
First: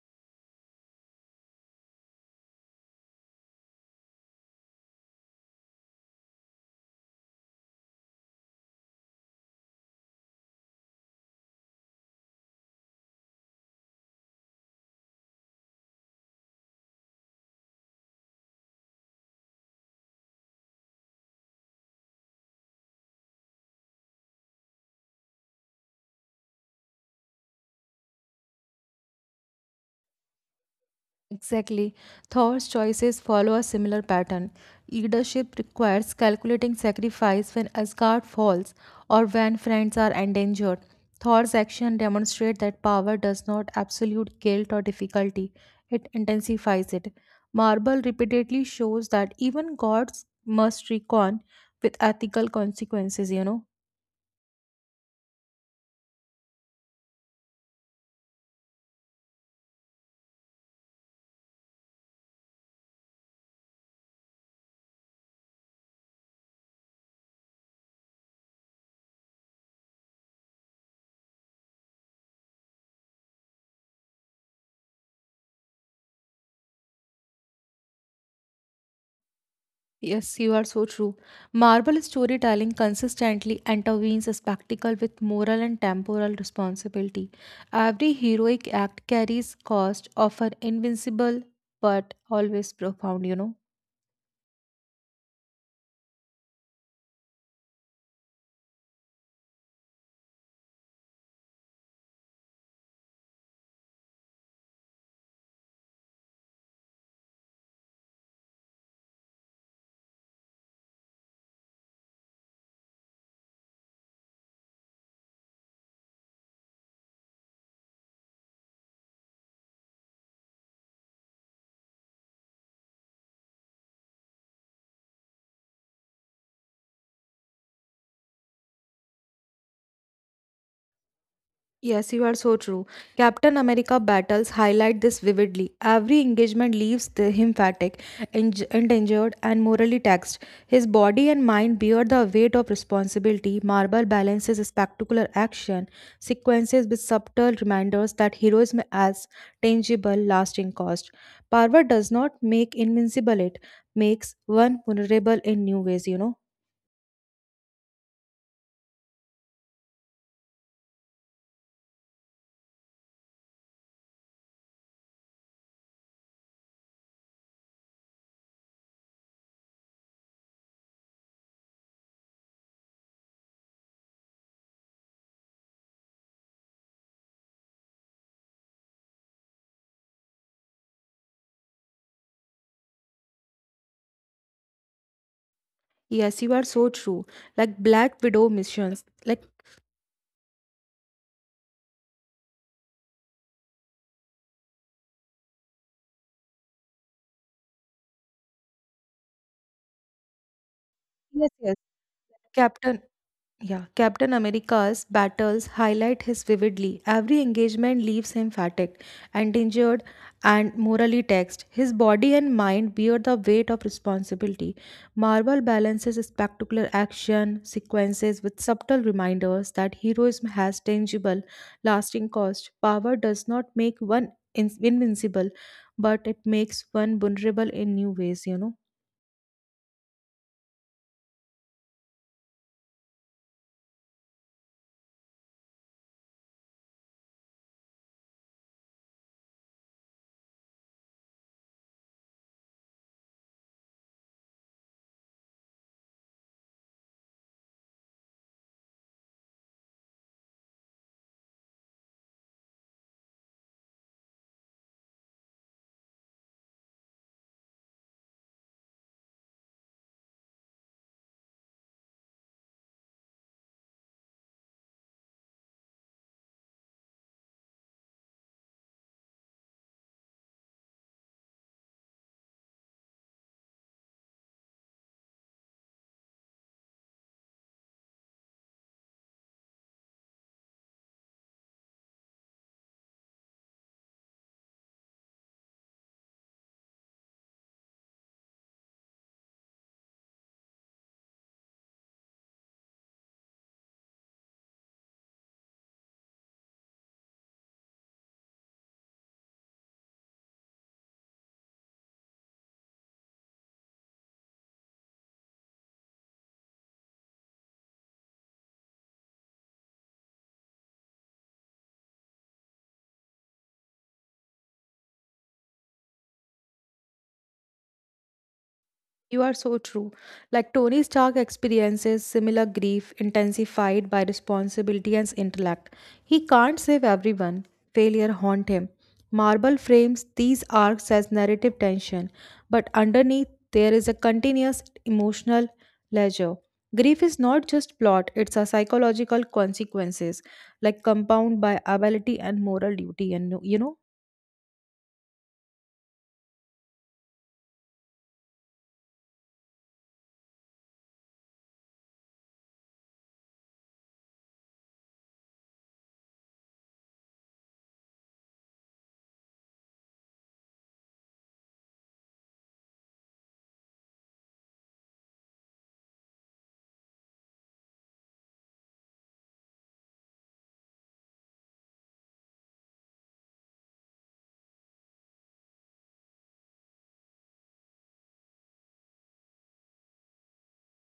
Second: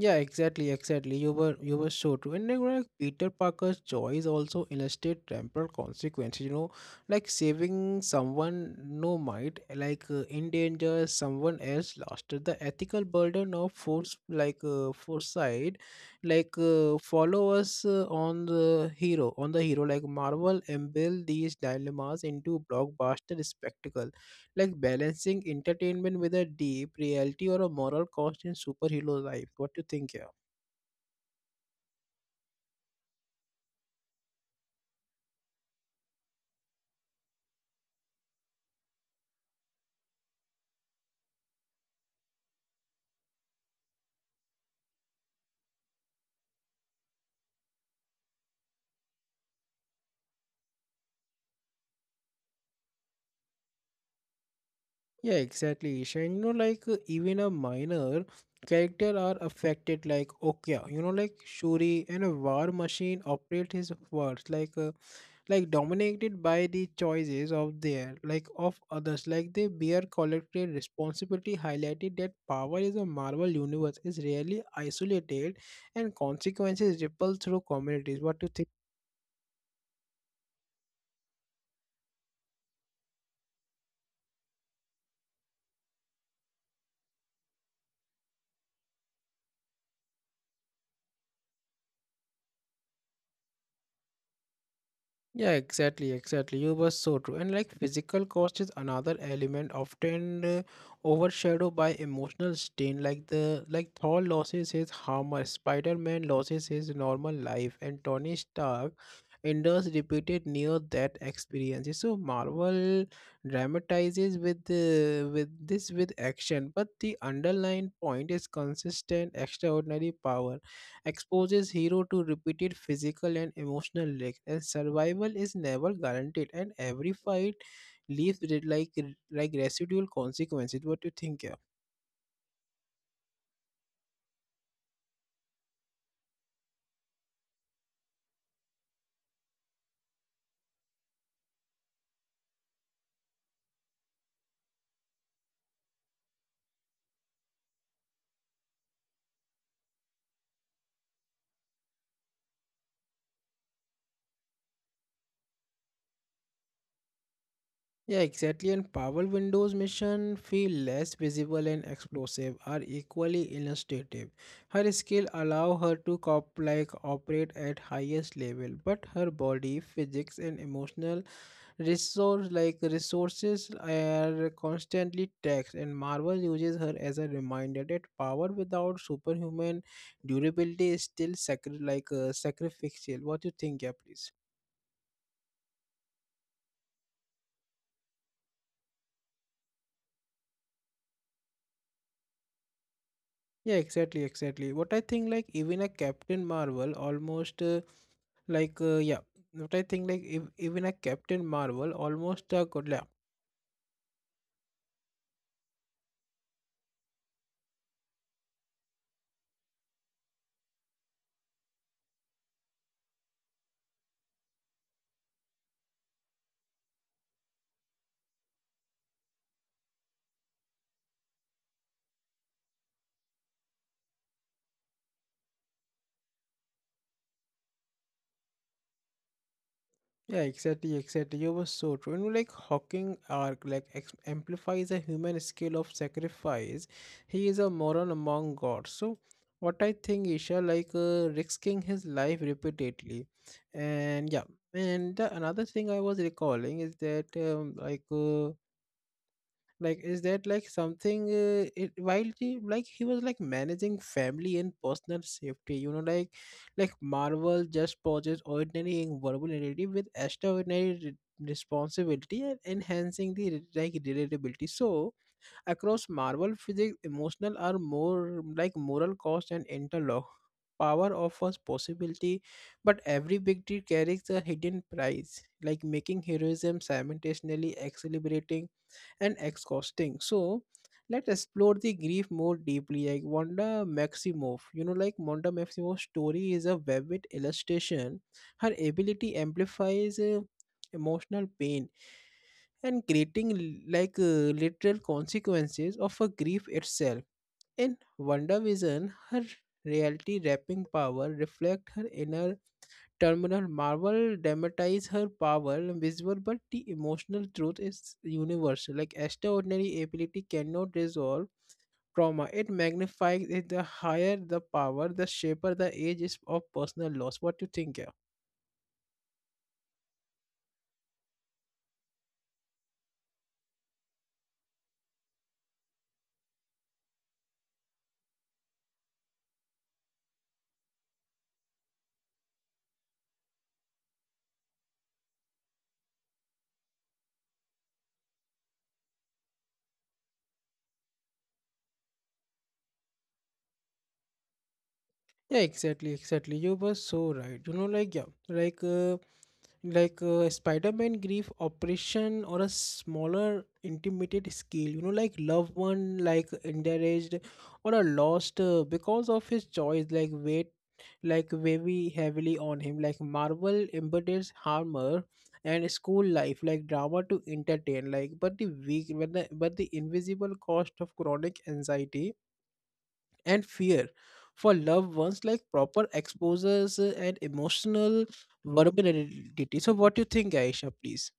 [SPEAKER 1] Yeah, exactly, exactly. You were you were so true. And you know, like Peter Parker's joys also illustrate temporal consequences. You know, like saving someone no might like uh, endanger someone else lost. The ethical burden of force, like uh, foresight, like uh, followers uh, on the hero, on the hero like Marvel embed these dilemmas into blockbuster spectacle, like balancing entertainment with a deep reality or a moral cost in superhero life. What do you think here?
[SPEAKER 2] Exactly. Thor's choices follow a similar pattern. Leadership requires calculating sacrifice when Asgard falls or when friends are endangered. Thor's action demonstrate that power does not absolute guilt or difficulty. It intensifies it. Marble repeatedly shows that even gods must reckon with ethical consequences, you know.
[SPEAKER 1] Yeah, exactly. Isha. You know, like uh, even a minor character are affected. Like, okay, you know, like Shuri and a War Machine operate his words, like uh, like dominated by the choices of their, like of others. Like they bear collective responsibility. Highlighted that power is a Marvel universe is rarely isolated, and consequences ripple through communities. What do you think?
[SPEAKER 2] Yes, you are so true. Marble storytelling consistently intervenes a spectacle with moral and temporal responsibility. Every heroic act carries cost, often invincible but always profound, you know.
[SPEAKER 1] Yeah, exactly, exactly. You were so true. And like physical cost is another element often uh, overshadowed by emotional strain. Like the like Thor loses his armor, Spider-Man loses his normal life, and Tony Stark endures repeated near-death experiences. So Marvel dramatizes with uh, with this, with action, but the underlying point is consistent. Extraordinary power exposes hero to repeated physical and emotional risks, and survival is never guaranteed, and every fight leaves re- like like residual consequences. What do you think? Yeah.
[SPEAKER 2] Yes, you are so true. Captain America battles highlight this vividly. Every engagement leaves the, him fatigued, eng- endangered, and morally taxed. His body and mind bear the weight of responsibility. Marvel balances spectacular action sequences with subtle reminders that heroism has tangible, lasting cost. Power does not make invincible; it makes one vulnerable in new ways. You know.
[SPEAKER 1] Yeah, exactly. And power windows mission feel less visible and explosive are equally illustrative. Her skill allow her to cop like operate at highest level, but her body physics and emotional resource like resources are constantly taxed, and Marvel uses her as a reminder that power without superhuman durability is still sacri- like uh, sacrificial. What you think? Yeah, please.
[SPEAKER 2] Yes, you are so true. Like Black Widow missions, like
[SPEAKER 1] Yeah, exactly, exactly. What I think, like, even a Captain Marvel almost uh, like, uh, yeah. What I think, like, if, even a Captain
[SPEAKER 2] Yes,
[SPEAKER 1] Marvel
[SPEAKER 2] yes.
[SPEAKER 1] almost a good.
[SPEAKER 2] Captain, yeah, Captain America's battles highlight his vividly. Every engagement leaves him fatigued and injured and morally taxed. His body and mind bear the weight of responsibility. Marvel balances spectacular action sequences with subtle reminders that heroism has tangible, lasting cost. Power does not make one in- invincible, but it makes one vulnerable in new ways, you know.
[SPEAKER 1] Yeah, exactly, exactly. You were so true. And like Hawking arc like ex- amplifies a human scale of sacrifice. He is a moron among gods. So what I think, Isha, like uh, risking his life repeatedly, and yeah, and the, another thing I was recalling is that um, like. Uh, like is that like something uh, it, while he like he was like managing family and personal safety, you know, like like Marvel just poses ordinary and vulnerability with extraordinary re- responsibility, and enhancing the re- like relatability. So across Marvel, physics, emotional are more like moral cost and interlock. Power offers possibility, but every victory carries a hidden price, like making heroism simultaneously exhilarating and exhausting. So let's explore the grief more deeply. Like Wanda Maximoff, you know, like Wanda Maximoff's story is a vivid illustration. Her ability amplifies uh, emotional pain, and creating l- like uh, literal consequences of a grief itself. In Wonder Vision, her reality wrapping power reflect her inner terminal. Marvel dramatize her power, visible, but the emotional truth is universal. Like extraordinary ability cannot resolve trauma. It magnifies it. The higher the power, the shaper the age is of personal loss. What you think? Yeah,
[SPEAKER 2] You are so true. Like Tony Stark experiences similar grief intensified by responsibility and intellect. He can't save everyone. Failure haunt him. Marvel frames these arcs as narrative tension, but underneath there is a continuous emotional ledger. Grief is not just plot, it's a psychological consequences like compound by ability and moral duty and you know.
[SPEAKER 1] yeah, exactly, exactly. You were so right. You know, like, yeah, like. Uh, like uh, Spider-Man grief operation or a smaller intimate scale, you know, like loved one like endaraged or a lost, uh, because of his choice, like weight like very heavily on him, like Marvel embodies armor and school life like drama to entertain, like but the weak, but the, but the invisible cost of chronic anxiety and fear for loved ones like proper exposures, uh, and emotional vulnerability. So what do you think, Aisha, please?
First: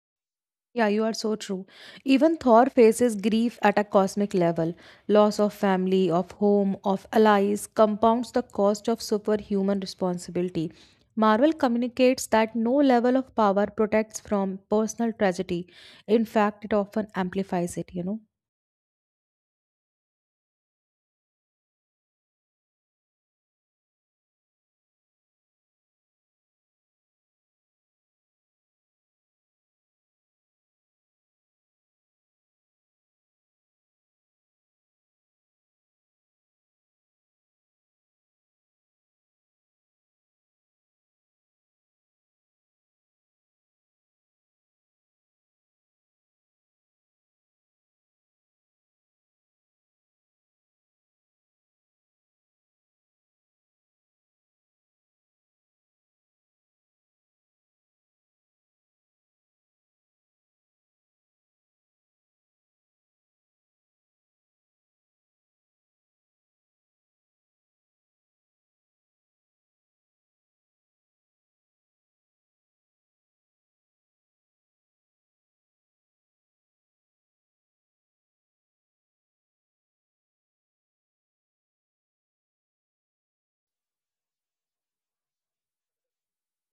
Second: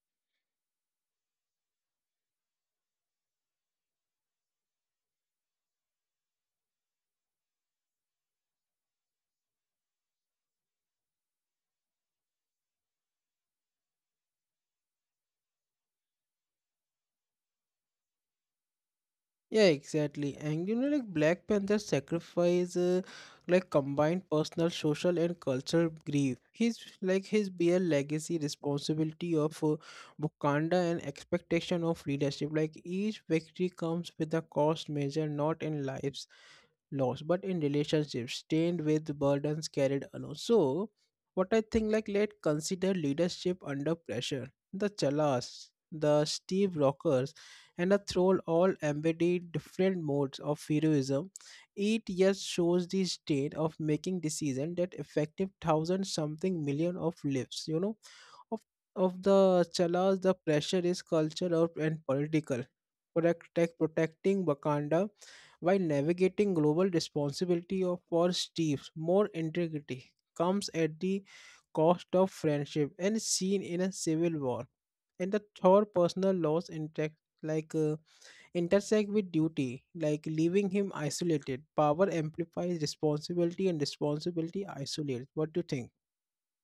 [SPEAKER 2] Yeah, you are so true. Even Thor faces grief at a cosmic level. Loss of family, of home, of allies compounds the cost of superhuman responsibility. Marvel communicates that no level of power protects from personal tragedy. In fact, it often amplifies it, you know.
[SPEAKER 1] Yeah, exactly. And you know, like Black Panther's sacrifice, uh, like combined personal, social, and cultural grief. His like his bare legacy, responsibility of uh, Wakanda, and expectation of leadership. Like each victory comes with a cost measure, not in lives lost, but in relationships stained with burdens carried alone. So what I think, like let consider leadership under pressure. The Chalas, the Steve Rockers, and a Troll all embodied different modes of heroism. It just shows the state of making decision that affected thousand something million of lives, you know, of of the Chalas. The pressure is cultural and political. Protect, protecting Wakanda while navigating global responsibility of- for Steve's more integrity comes at the cost of friendship and seen in a civil war, and the Thor personal loss intact, like uh, intersect with duty, like leaving him isolated. Power amplifies responsibility, and responsibility isolates. What do you think?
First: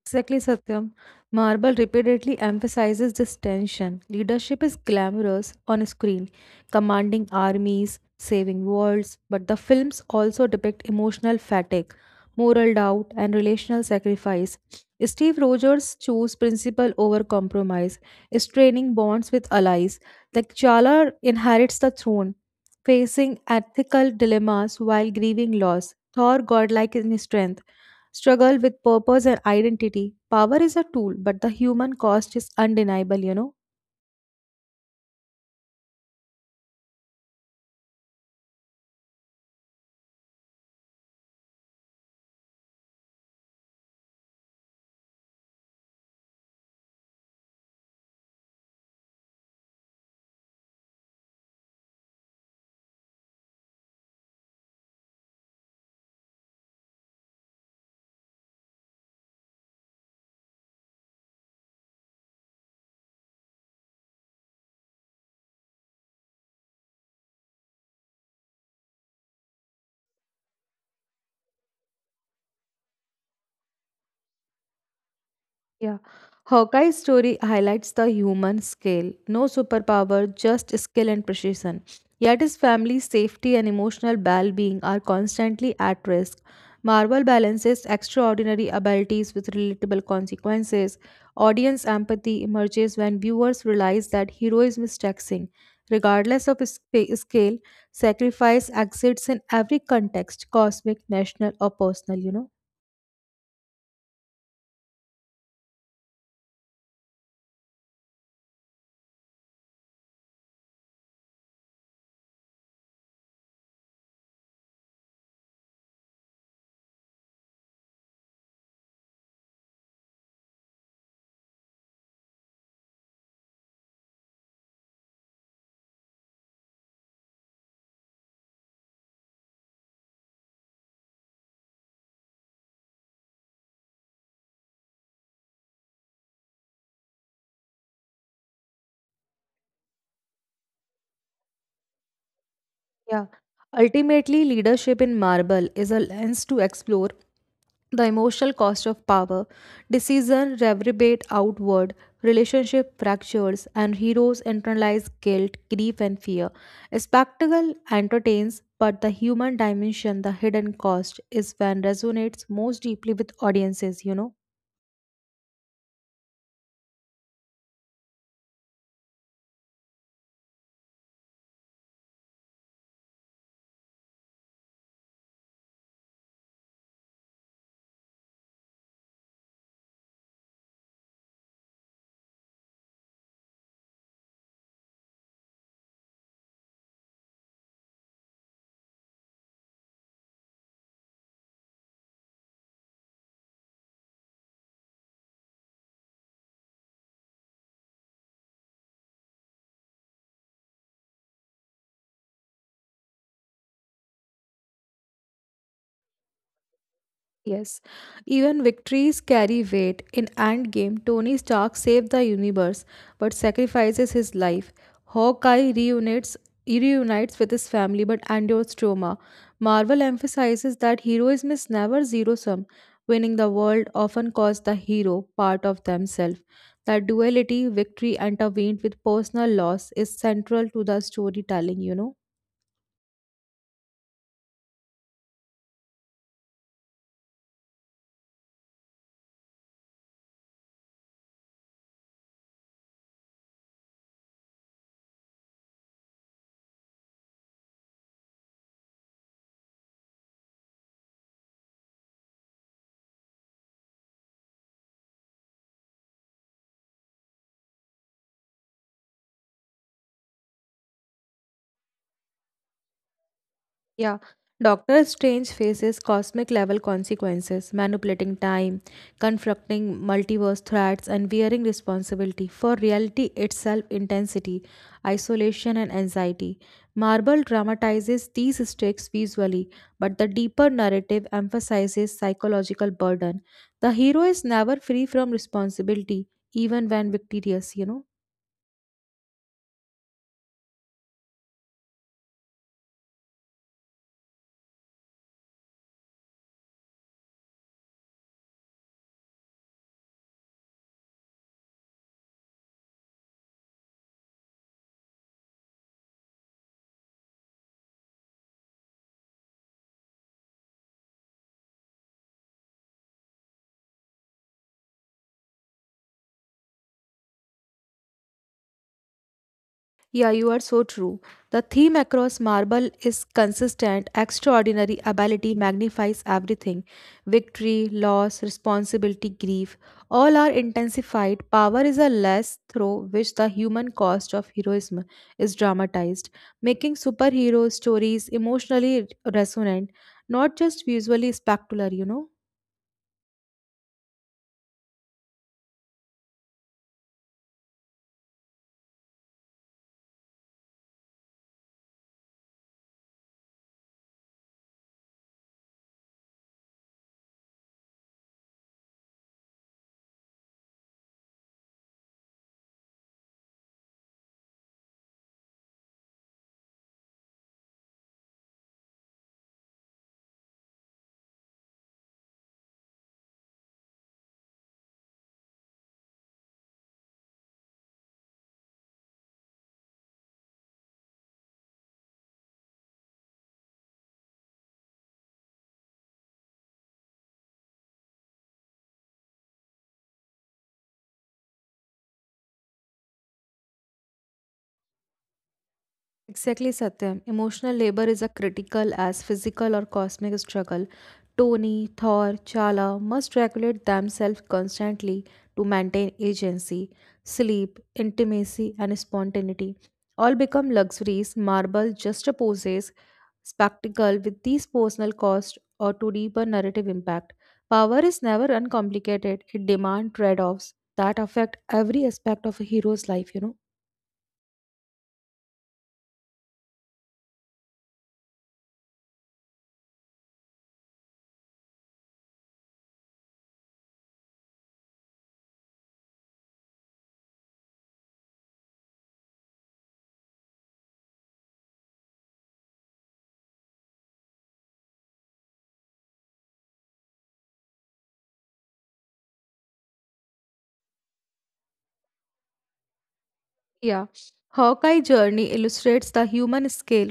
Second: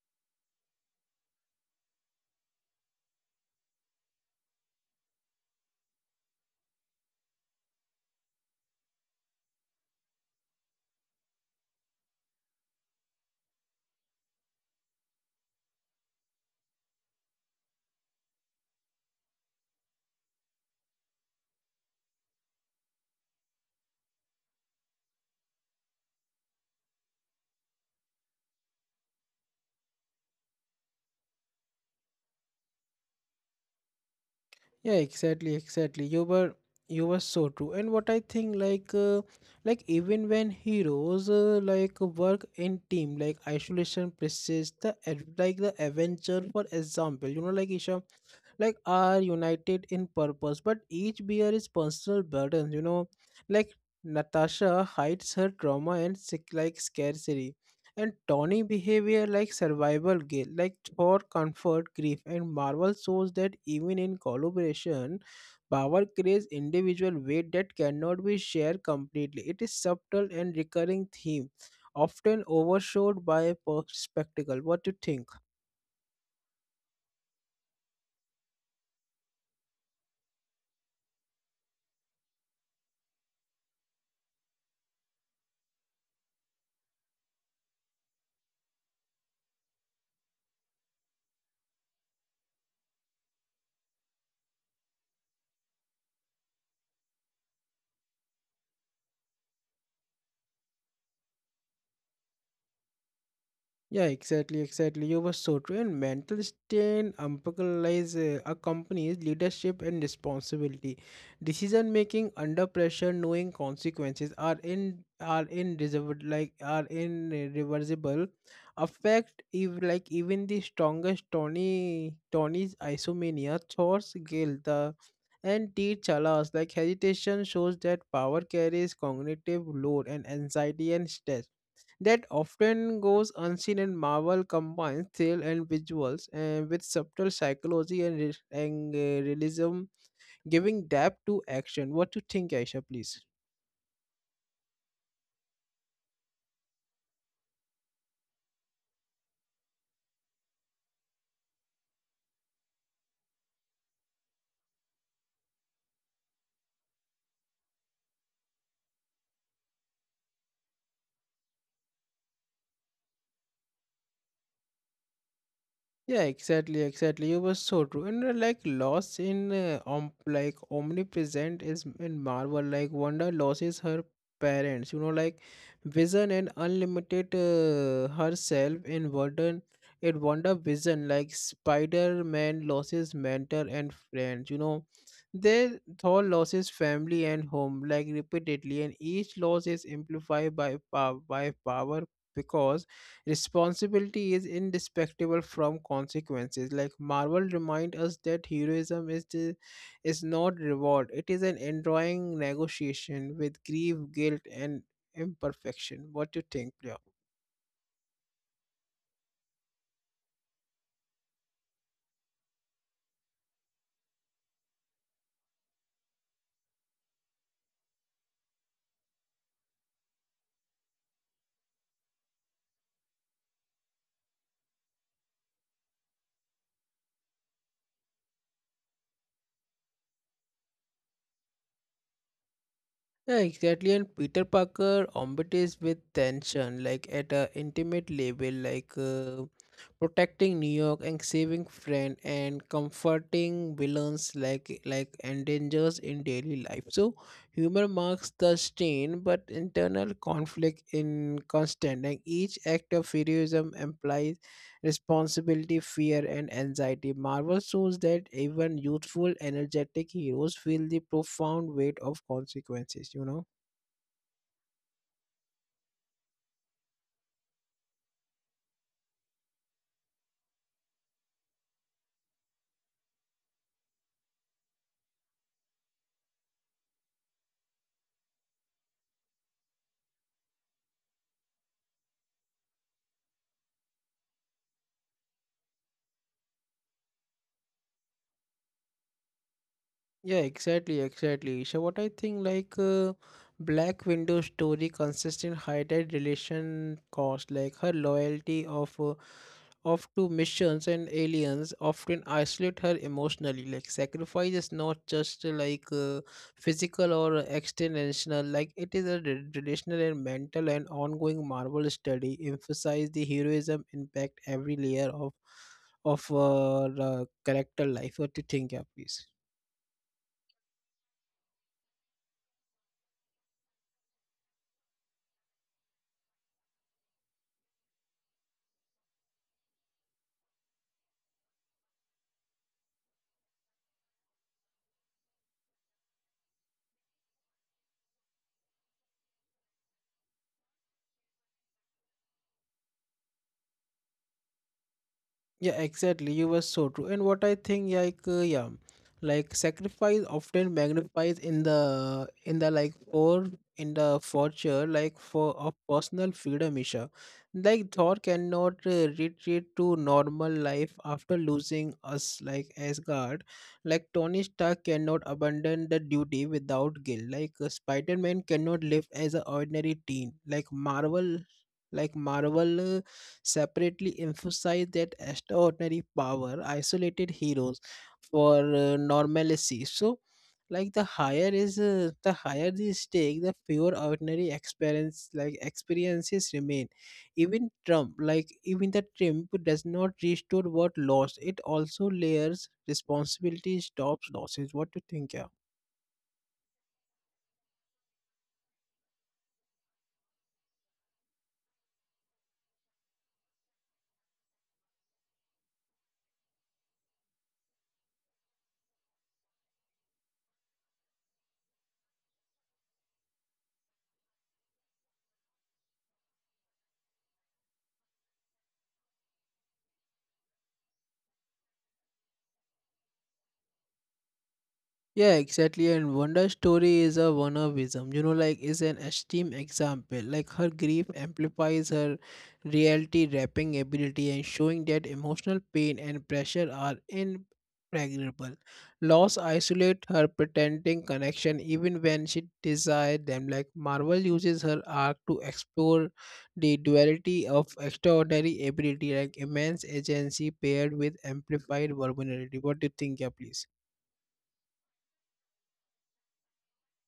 [SPEAKER 2] Exactly, Satyam. Marble repeatedly emphasizes this tension. Leadership is glamorous on screen, commanding armies, saving worlds, but the films also depict emotional fatigue, moral doubt, and relational sacrifice. Steve Rogers chose principle over compromise, straining bonds with allies. The Chala inherits the throne, facing ethical dilemmas while grieving loss. Thor, godlike in strength struggle with purpose and identity. Power is a tool, but the human cost is undeniable, you know.
[SPEAKER 1] Yeah, exactly, exactly. You were you were so true. And what I think, like, uh, like even when heroes uh, like work in team, like isolation persists. The ad- like the Avenger, for example, you know, like Isha, like are united in purpose, but each bear is personal burden. you know like natasha hides her trauma and sick like scarcity, and Tony behavior like survival guilt, like for comfort, grief, and Marvel shows that even in collaboration, power creates individual weight that cannot be shared completely. It is subtle and recurring theme, often overshadowed by a spectacle. What do you think?
[SPEAKER 2] Yeah. Hawkeye's story highlights the human scale. No superpower, just skill and precision. Yet his family's safety and emotional well being are constantly at risk. Marvel balances extraordinary abilities with relatable consequences. Audience empathy emerges when viewers realize that heroism is taxing. Regardless of sp- scale, sacrifice exists in every context cosmic, national, or personal, you know.
[SPEAKER 1] Yeah, exactly, exactly. You were so true. And mental strain umbilize uh, a leadership and responsibility. Decision making under pressure, knowing consequences are in are in reserved, like are in uh, reversible affect if like even the strongest Tony Tony's isomania, Thor's guilt, the and T chalas like hesitation shows that power carries cognitive load and anxiety and stress that often goes unseen, and Marvel combines thrill and visuals and with subtle psychology and, re- and uh, realism, giving depth to action. What do you think, Aisha, please?
[SPEAKER 2] Yeah. Ultimately, leadership in marble is a lens to explore the emotional cost of power, decision reverberate outward, relationship fractures, and heroes internalize guilt, grief, and fear. A spectacle entertains, but the human dimension, the hidden cost, is when resonates most deeply with audiences, you know.
[SPEAKER 1] Yeah, exactly, exactly. You were so true. And uh, like loss in uh, om like omnipresent is in Marvel. Like Wanda loses her parents. You know, like Vision and unlimited uh, herself in Wonder in Wonder Vision. Like Spider-Man loses mentor and friends. You know, they Thor loses family and home. Like repeatedly, and each loss is amplified by pow by power because responsibility is indestructible from consequences. Like Marvel remind us that heroism is the, is not reward. It is an enduring negotiation with grief, guilt, and imperfection. What do you think, Priya?
[SPEAKER 2] Yes, even victories carry weight. In Endgame, Tony Stark saved the universe but sacrifices his life. Hawkeye reunites, reunites with his family but endures trauma. Marvel emphasizes that heroism is never zero sum. Winning the world often costs the hero part of themselves. That duality, victory intervened with personal loss, is central to the storytelling, you know.
[SPEAKER 1] Yeah, exactly. And Peter Parker ombuds with tension, like at a intimate level, like uh, protecting New York and saving friend and comforting villains, like like endangers in daily life. So humor marks the strain, but internal conflict in constant. And each act of heroism implies responsibility, fear, and anxiety. Marvel shows that even youthful, energetic heroes feel the profound weight of consequences, you know.
[SPEAKER 2] Yeah, Doctor Strange faces cosmic level consequences, manipulating time, confronting multiverse threats, and bearing responsibility for reality itself intensity, isolation, and anxiety. Marvel dramatizes these stakes visually, but the deeper narrative emphasizes psychological burden. The hero is never free from responsibility, even when victorious, you know.
[SPEAKER 1] Yeah, exactly, exactly. So what I think like uh, Black Widow story consistent highlight relation cost like her loyalty of uh, of to missions and aliens often isolate her emotionally. Like sacrifice is not just uh, like uh, physical or extensional. Like it is a re- relational and mental and ongoing Marvel study emphasize the heroism impact every layer of of uh, the character life. What do you think, yeah, please?
[SPEAKER 2] Yeah, you are so true. The theme across Marble is consistent, extraordinary ability magnifies everything. Victory, loss, responsibility, grief, all are intensified. Power is a less through which the human cost of heroism is dramatized, making superhero stories emotionally resonant, not just visually spectacular, you know.
[SPEAKER 1] Yeah, exactly. You were so true. And what I think, like, uh, yeah, like sacrifice often magnifies in the in the like or in the fortune, like for of personal freedom, Isha. Like Thor cannot uh, retreat to normal life after losing us, like Asgard. Like Tony Stark cannot abandon the duty without guilt. Like uh, Spider-Man cannot live as an ordinary teen. Like Marvel, like Marvel. Uh, separately emphasize that extraordinary power isolated heroes for uh, normalcy. So, like the higher is uh, the higher the stake, the fewer ordinary experience like experiences remain. Even Trump, like even the Trump, does not restore what lost. It also layers responsibility, stops losses. What do you think? Yeah.
[SPEAKER 2] Exactly, Satyam. Emotional labor is a critical as physical or cosmic struggle. Tony, Thor, Chala must regulate themselves constantly to maintain agency, sleep, intimacy, and spontaneity. All become luxuries. Marble juxtaposes spectacle with these personal costs or to deeper narrative impact. Power is never uncomplicated. It demands trade-offs that affect every aspect of a hero's life, you know.
[SPEAKER 1] Yeah, exactly. And Wonder's story is a one Wanavism, you know, like is an extreme example. Like her grief amplifies her reality wrapping ability and showing that emotional pain and pressure are impregnable. Loss isolate her pretending connection even when she desired them. Like Marvel uses her arc to explore the duality of extraordinary ability, like immense agency paired with amplified vulnerability. What do you think, yeah, please?
[SPEAKER 2] Yeah, Hawkeye's journey illustrates the human scale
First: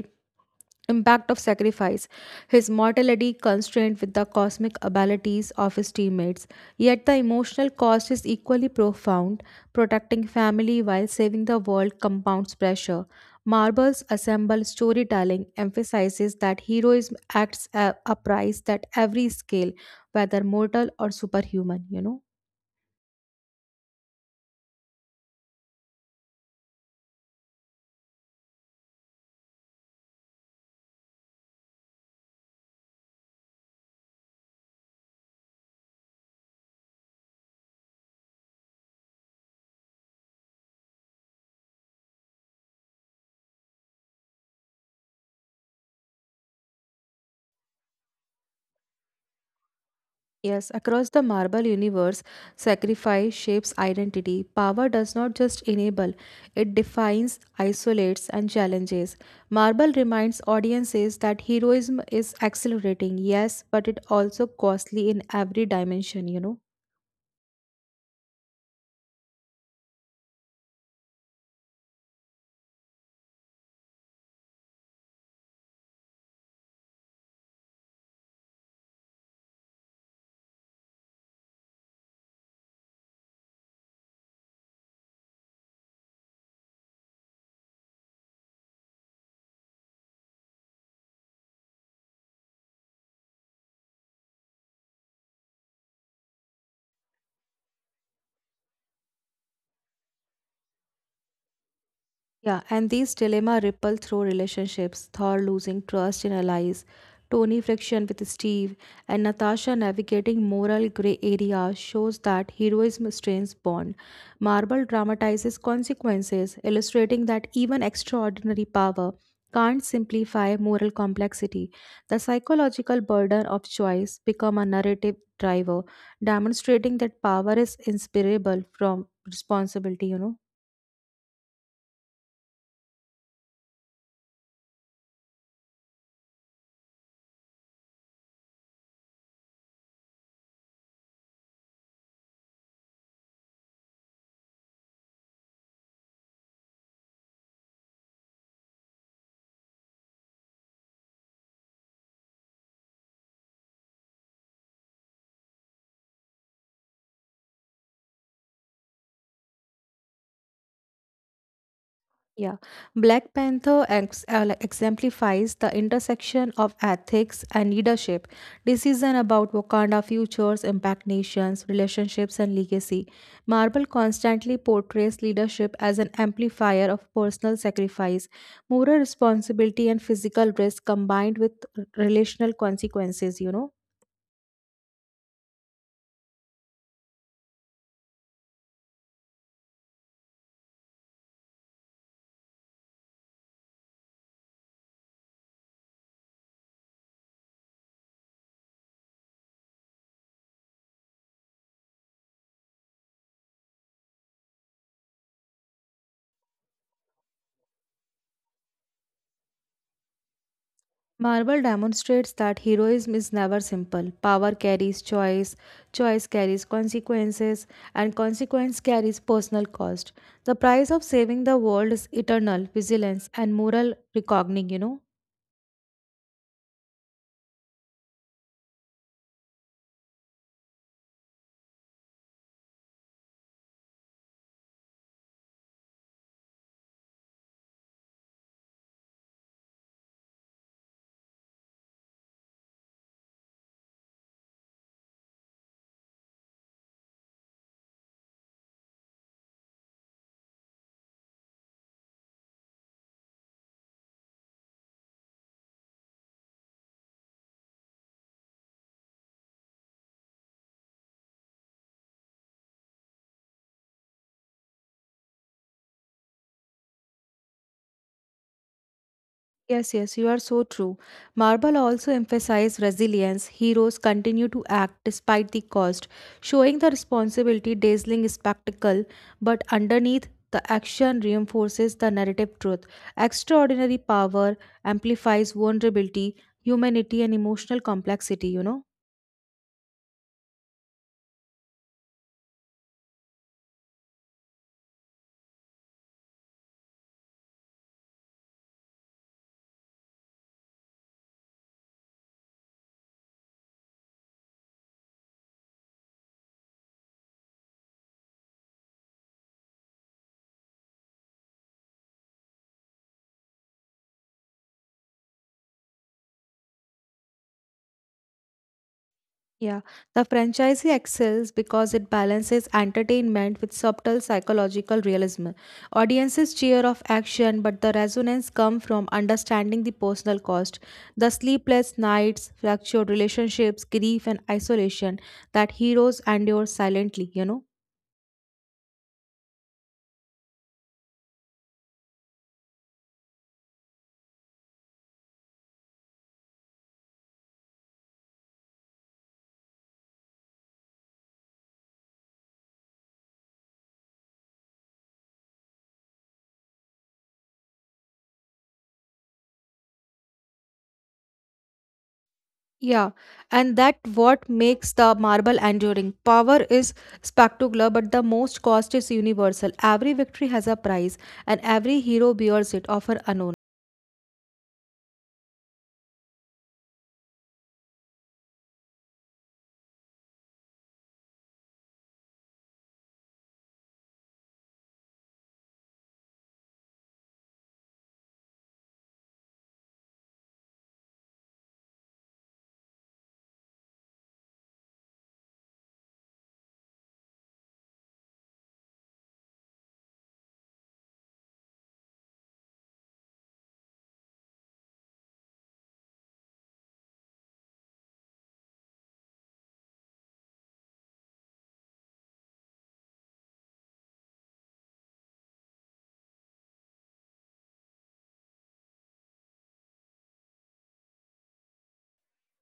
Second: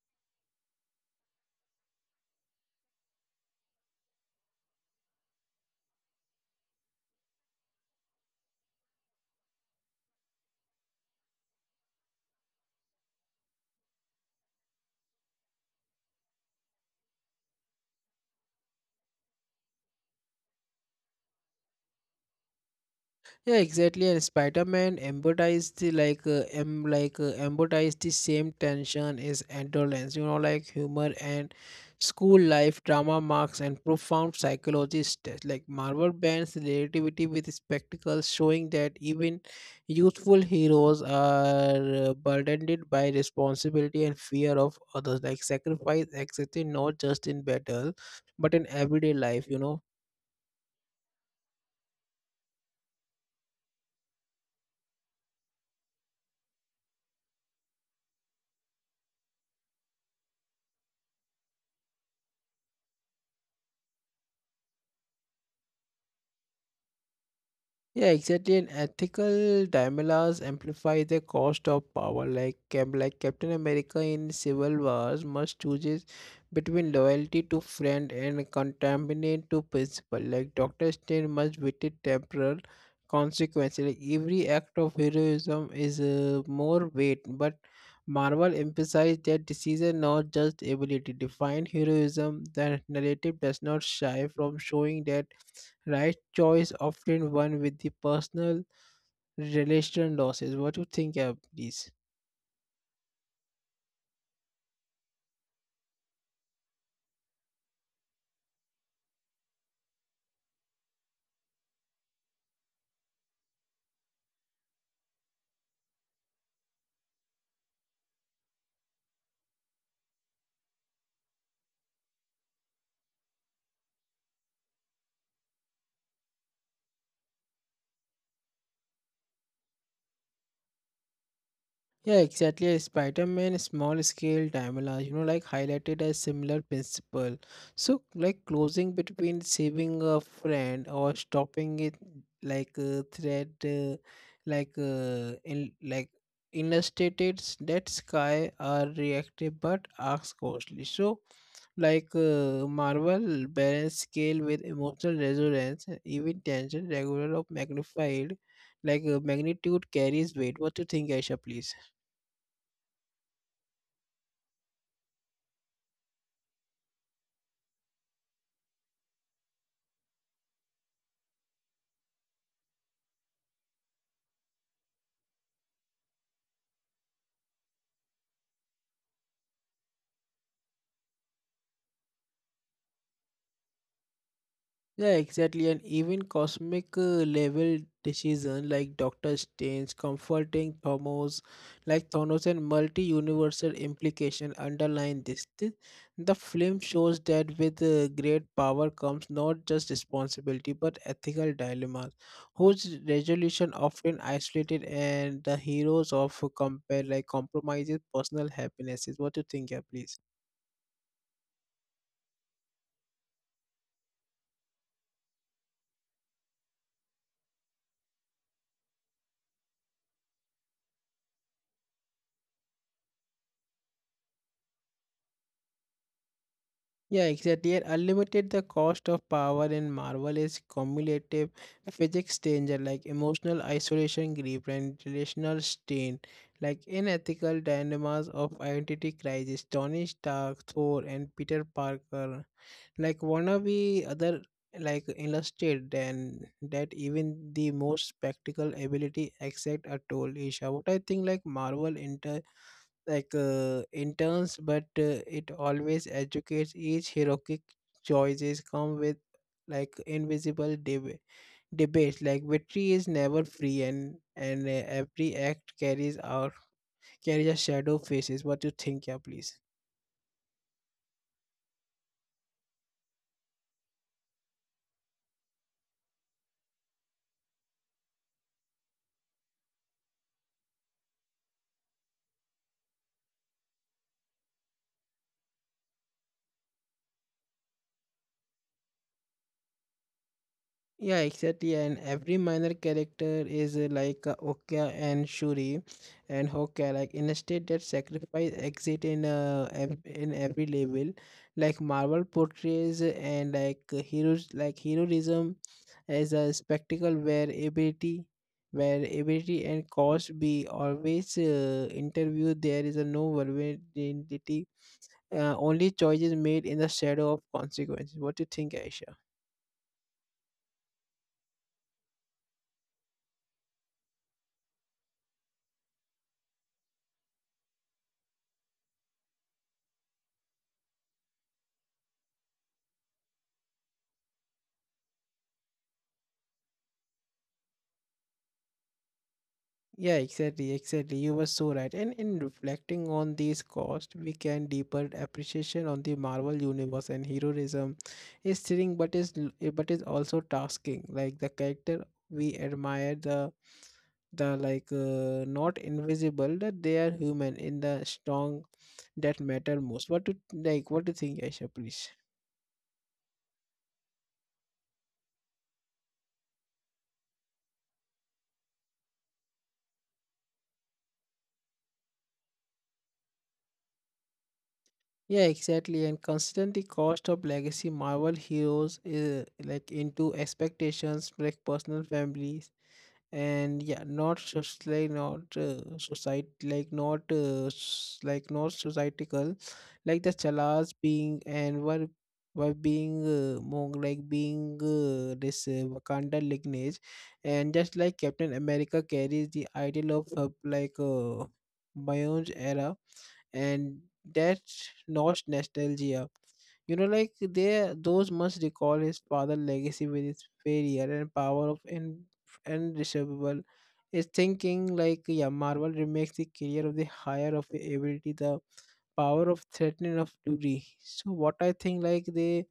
[SPEAKER 2] impact of sacrifice, his mortality constrained with the cosmic abilities of his teammates. Yet the emotional cost is equally profound. Protecting family while saving the world compounds pressure. Marvel's ensemble storytelling emphasizes that heroism acts a a price that every scale, whether mortal or superhuman, you know.
[SPEAKER 1] Yeah, exactly. And Spider-Man embodies the like uh, em like uh, embodies the same tension as adolescence. You know, like humor and school life drama marks and profound psychologist test. Like Marvel bends relativity with spectacles, showing that even youthful heroes are uh, burdened by responsibility and fear of others. Like sacrifice, existing not just in battle, but in everyday life. You know.
[SPEAKER 2] Yes, across the marble universe, sacrifice shapes identity. Power does not just enable, it defines, isolates, and challenges. Marble reminds audiences that heroism is accelerating, yes, but it also costly in every dimension, you know.
[SPEAKER 1] Yeah, exactly. And ethical dilemmas amplify the cost of power. Like, Cap- like Captain America in Civil Wars must chooses between loyalty to friend and contaminant to principle. Like Doctor Strange must witness temporal consequences. Like every act of heroism is uh, more weight, but Marvel emphasized that decision, not just ability, define heroism. The narrative does not shy from showing that right choice often one with the personal relation losses. What do you think, uh, please?
[SPEAKER 2] Yeah, and these dilemma ripple through relationships, Thor losing trust in allies, Tony friction with Steve, and Natasha navigating moral gray area shows that heroism strains bond. Marvel dramatizes consequences, illustrating that even extraordinary power can't simplify moral complexity. The psychological burden of choice become a narrative driver, demonstrating that power is inseparable from responsibility, you know.
[SPEAKER 1] Yeah, exactly. uh, Spider-Man small scale Daimler, you know, like highlighted a similar principle. So, like closing between saving a friend or stopping it, like a thread, uh, like uh, in like illustrated s- that sky are reactive but acts costly. So, like uh, Marvel balanced scale with emotional resonance, and even tension regular of magnified, like uh, magnitude carries weight. What do you think, Aisha, please?
[SPEAKER 2] Yeah, Black Panther ex- uh, like exemplifies the intersection of ethics and leadership. Decision about Wakanda futures impact nations, relationships, and legacy. Marvel constantly portrays leadership as an amplifier of personal sacrifice, moral responsibility, and physical risk combined with r- relational consequences, you know.
[SPEAKER 1] Yeah, exactly. And even cosmic uh, level decision like Doctor Strange, comforting Thanos, like Thanos and multi-universal implication underline this. Th- The film shows that with uh, great power comes not just responsibility but ethical dilemmas, whose resolution often isolated and the heroes of compare like compromises personal happinesses. What do you think, yeah, please?
[SPEAKER 2] Marvel demonstrates that heroism is never simple. Power carries choice, choice carries consequences, and consequence carries personal cost. The price of saving the world is eternal vigilance and moral reckoning, you know.
[SPEAKER 1] Yeah, exactly. And unlimited, the cost of power in Marvel is cumulative physics danger like emotional isolation, grief, and relational strain, like unethical dilemmas of identity crisis. Tony Stark, Thor, and Peter Parker, like wannabe other like illustrate then that even the most practical ability except a tool. Isha, what I think like Marvel like uh, interns but uh, it always educates each heroic choices come with like invisible deb- debates. Like victory is never free, and and uh, every act carries out carries a shadow faces. What you think, yeah, please?
[SPEAKER 2] Yes, yes, you are so true. Marble also emphasized resilience. Heroes continue to act despite the cost, showing the responsibility dazzling spectacle, but underneath the action reinforces the narrative truth. Extraordinary power amplifies vulnerability, humanity, and emotional complexity, you know.
[SPEAKER 1] Yeah, exactly. And every minor character is uh, like uh, Okya and Shuri and Hokka, like in a state that sacrifice exit in uh, ev- in every level. Like Marvel portrays uh, and like uh, heroes like heroism as a spectacle where ability where ability and cost be always uh, interviewed. There is a no vulnerability. Uh, only choices made in the shadow of consequences. What do you think, Aisha?
[SPEAKER 2] Yeah, the franchisee excels because it balances entertainment with subtle psychological realism. Audiences cheer of action, but the resonance comes from understanding the personal cost, the sleepless nights, fractured relationships, grief, and isolation that heroes endure silently, you know?
[SPEAKER 1] Yeah, exactly, exactly. You were so right. And in reflecting on these costs, we can deeper appreciation on the Marvel universe, and heroism is thrilling, but is l- eh, but is also tasking. Like the character we admire, the the like uh, not invisible that they are human in the strong that matter most. What do like? What do you think, Aisha? Please.
[SPEAKER 2] Yeah, and that what makes the marble enduring. Power is spectacular, but the most cost is universal. Every victory has a price, and every hero bears it, often unknown.
[SPEAKER 1] Yeah, exactly. And considering the cost of legacy Marvel heroes is like into expectations, like personal families, and yeah, not just like not uh, society, like not uh, s- like not societal, like the Chalas being and were were being uh, Mong like being uh, this uh, Wakanda lineage, and just like Captain America carries the ideal of uh, like uh, Bion's era, and that's not nostalgia. You know, like they those must recall his father's legacy with its failure and power of in undiscernible. Is thinking like yeah, Marvel remakes the career of the higher of the ability, the power of threatening of duty. So what I think like they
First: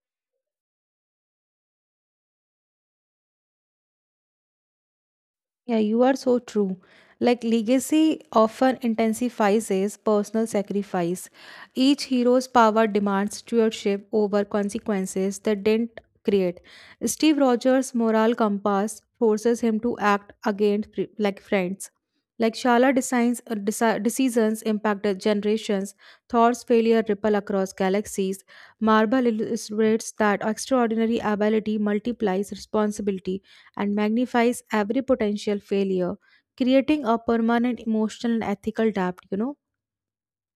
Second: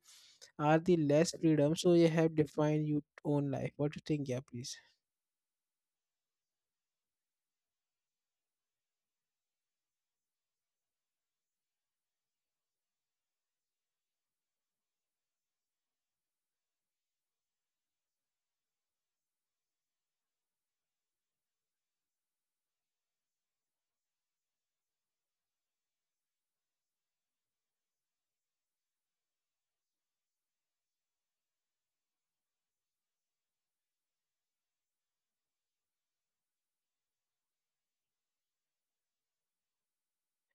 [SPEAKER 1] are the less freedom, so you have defined your own life. What do you think, yeah, please?
[SPEAKER 2] Yeah, you are so true. Like legacy often intensifies his personal sacrifice. Each hero's power demands stewardship over consequences they didn't create. Steve Rogers' moral compass forces him to act against fr- like friends. Like Shala designs uh, deci- decisions impacted generations. Thor's failure ripple across galaxies. Marvel illustrates that extraordinary ability multiplies responsibility and magnifies every potential failure, creating a permanent emotional and ethical debt, you know.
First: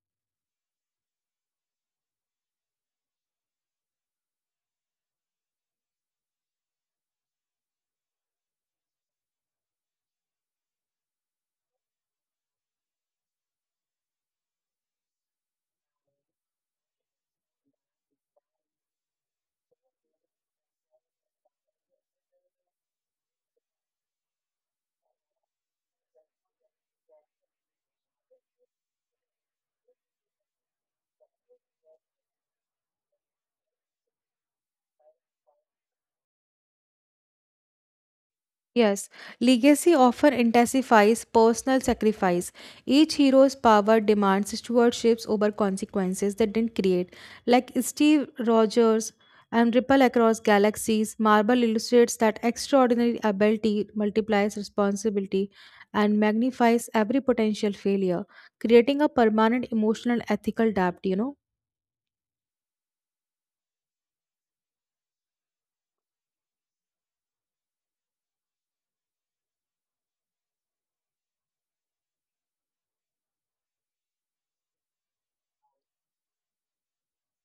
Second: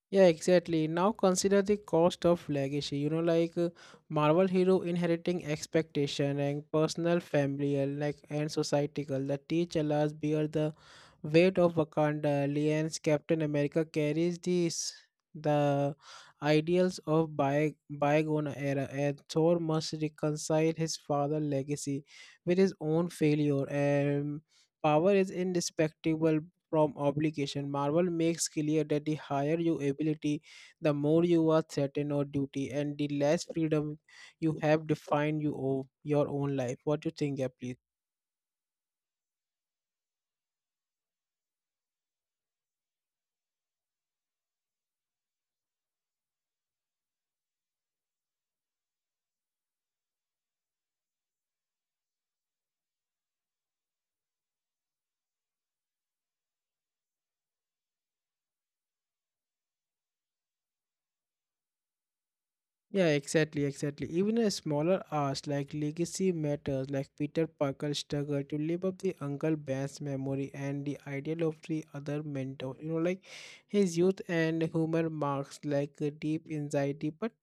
[SPEAKER 1] Yeah, exactly. Now consider the cost of legacy. You know, like uh, Marvel hero inheriting expectation and personal, familial, like and societal. The T'Challa's bear the weight of Wakanda. Alliance Captain America carries these the ideals of by, bygone era, and Thor must reconcile his father's legacy with his own failure. And power is indispectable, from obligation. Marvel makes clear that the higher your ability, the more you are threatened or duty, and the less freedom you have defined you owe your own life. What do you think, yeah, please?
[SPEAKER 2] Yes, legacy often intensifies personal sacrifice. Each hero's power demands stewardships over consequences they didn't create. Like Steve Rogers and Ripple Across Galaxies, Marvel illustrates that extraordinary ability multiplies responsibility and magnifies every potential failure, creating a permanent emotional and ethical debt, you know.
[SPEAKER 1] Yeah, exactly, exactly. Even a smaller ask like legacy matters, like Peter Parker's struggle to live up the Uncle Ben's memory and the ideal of the other mentor. You know, like his youth and humor marks like a deep anxiety, but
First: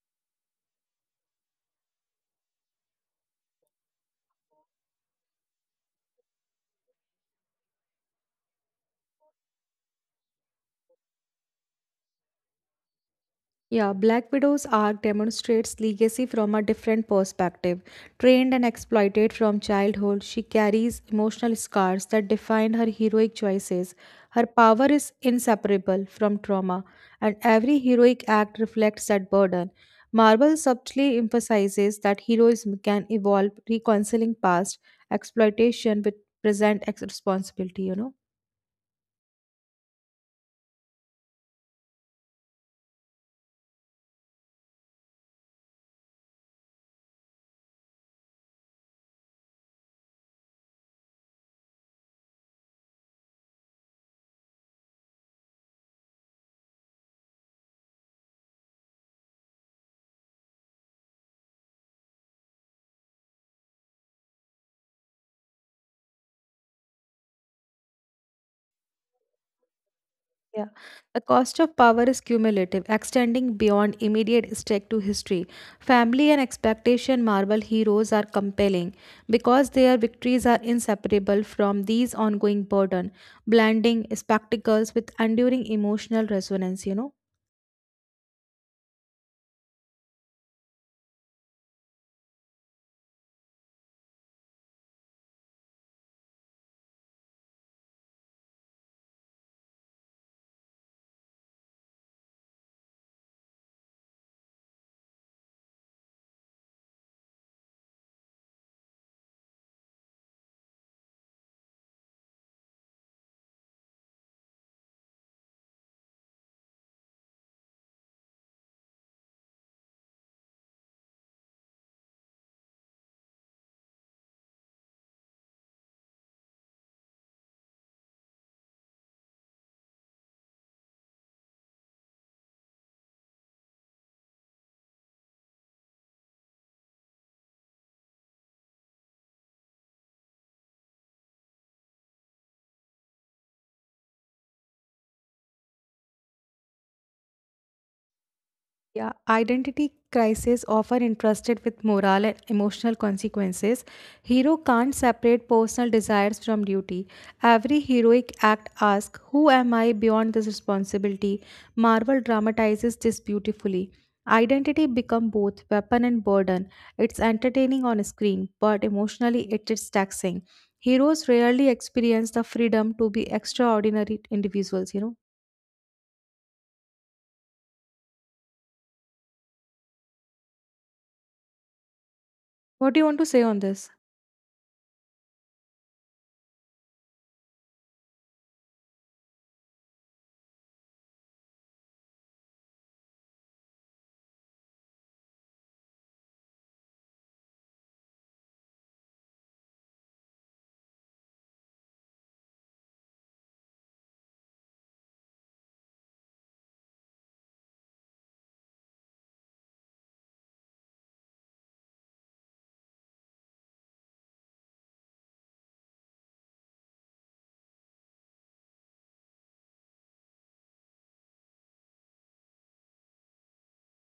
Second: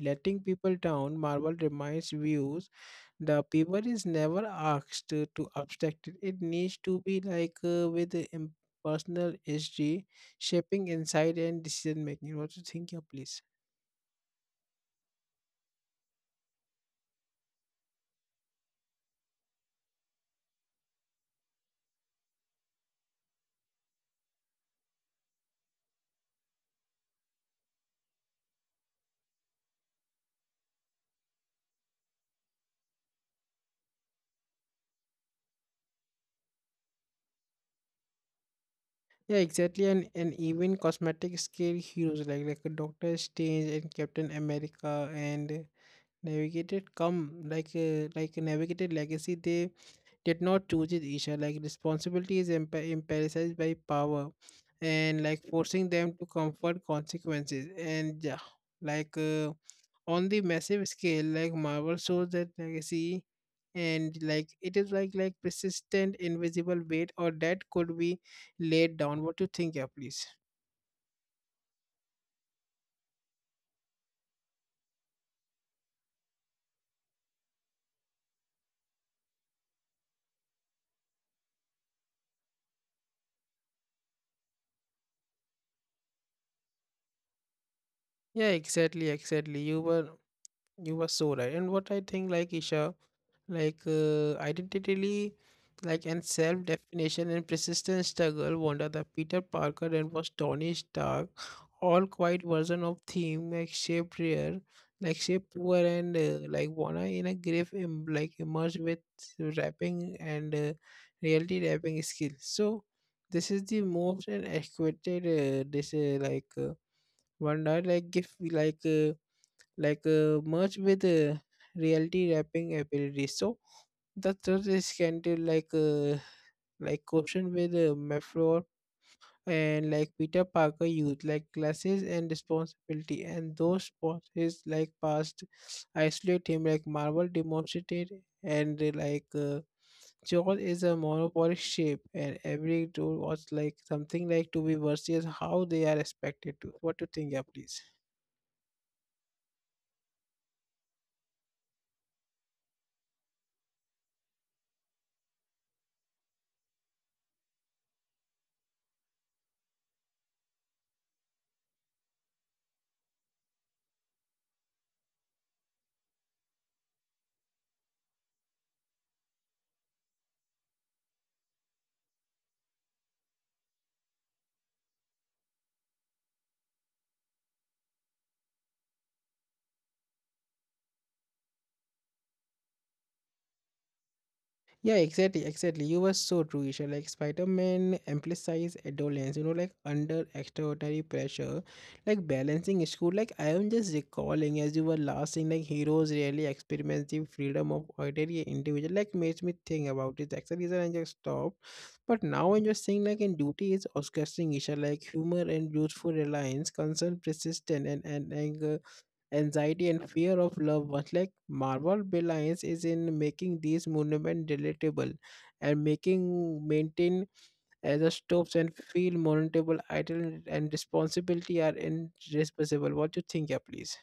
[SPEAKER 1] letting people down. Marvel reminds viewers the paper is never asked to to abstract it. It needs to be like uh, with the im- personal history, shaping insight and decision making. What you think, yeah, please?
[SPEAKER 2] Yeah, Black Widow's arc demonstrates legacy from a different perspective. Trained and exploited from childhood, she carries emotional scars that define her heroic choices. Her power is inseparable from trauma, and every heroic act reflects that burden. Marvel subtly emphasizes that heroism can evolve, reconciling past exploitation with present ex- responsibility, you know.
[SPEAKER 1] Yeah, exactly. And and even cosmetic scale heroes like like a Doctor Strange and Captain America and uh, navigated come like uh, like a navigated legacy. They did not choose it, Isha. Like responsibility is empa- emphasized by power and like forcing them to comfort consequences. And yeah, like uh, on the massive scale, like Marvel shows that legacy and like it is like like persistent invisible weight or that could be laid down. What you think, yeah, please?
[SPEAKER 2] Yeah. The cost of power is cumulative, extending beyond immediate stake to history. Family and expectation Marvel heroes are compelling because their victories are inseparable from these ongoing burden, blending spectacles with enduring emotional resonance, you know.
[SPEAKER 1] Yeah, exactly, exactly. You were you were so right. And what I think, like Isha, like uh, identity, like, and self-definition and persistent struggle wonder the peter parker and was tony stark all quite version of theme like shaped rare, like shaped poor and uh, like wanna in a grave Im- like emerged with rapping and uh, reality rapping skill. So this is the most and expected uh, this, uh, like uh, wonder like give like uh, like uh, merge with uh, reality rapping ability. So the third is Scandal, like uh, like question with uh, Meflor, and like Peter Parker youth, like classes and responsibility, and those spots is like past isolate him, like Marvel demonstrated, and uh, like uh, Joel is a monopolic shape, and every tool was like something like to be versus how they are expected to. What do you think, yeah, please?
[SPEAKER 2] Yeah, identity crises often entrusted with moral and emotional consequences. Hero can't separate personal desires from duty. Every heroic act asks, "Who am I beyond this responsibility?" Marvel dramatizes this beautifully. Identity become both weapon and burden. It's entertaining on screen, but emotionally it is taxing. Heroes rarely experience the freedom to be extraordinary individuals, you know. What do you want to say on this?
[SPEAKER 1] Yeah, exactly, exactly. You were so true, Isha. Like Spider-Man emphasized adolescence, you know, like under extraordinary pressure, like balancing school. Like I am just recalling as you were last saying, like heroes really experience the freedom of ordinary individual. Like makes me think about it. That's the reason I just stopped. But now I'm just saying like in duty is disgusting, Isha. Like humor and youthful reliance, concern, persistent and and anger, anxiety, and fear of love was like marvel belies is in making these monument relatable and making maintain as a stops and feel monetable idle and responsibility are irresponsible. What do you think, yeah, please?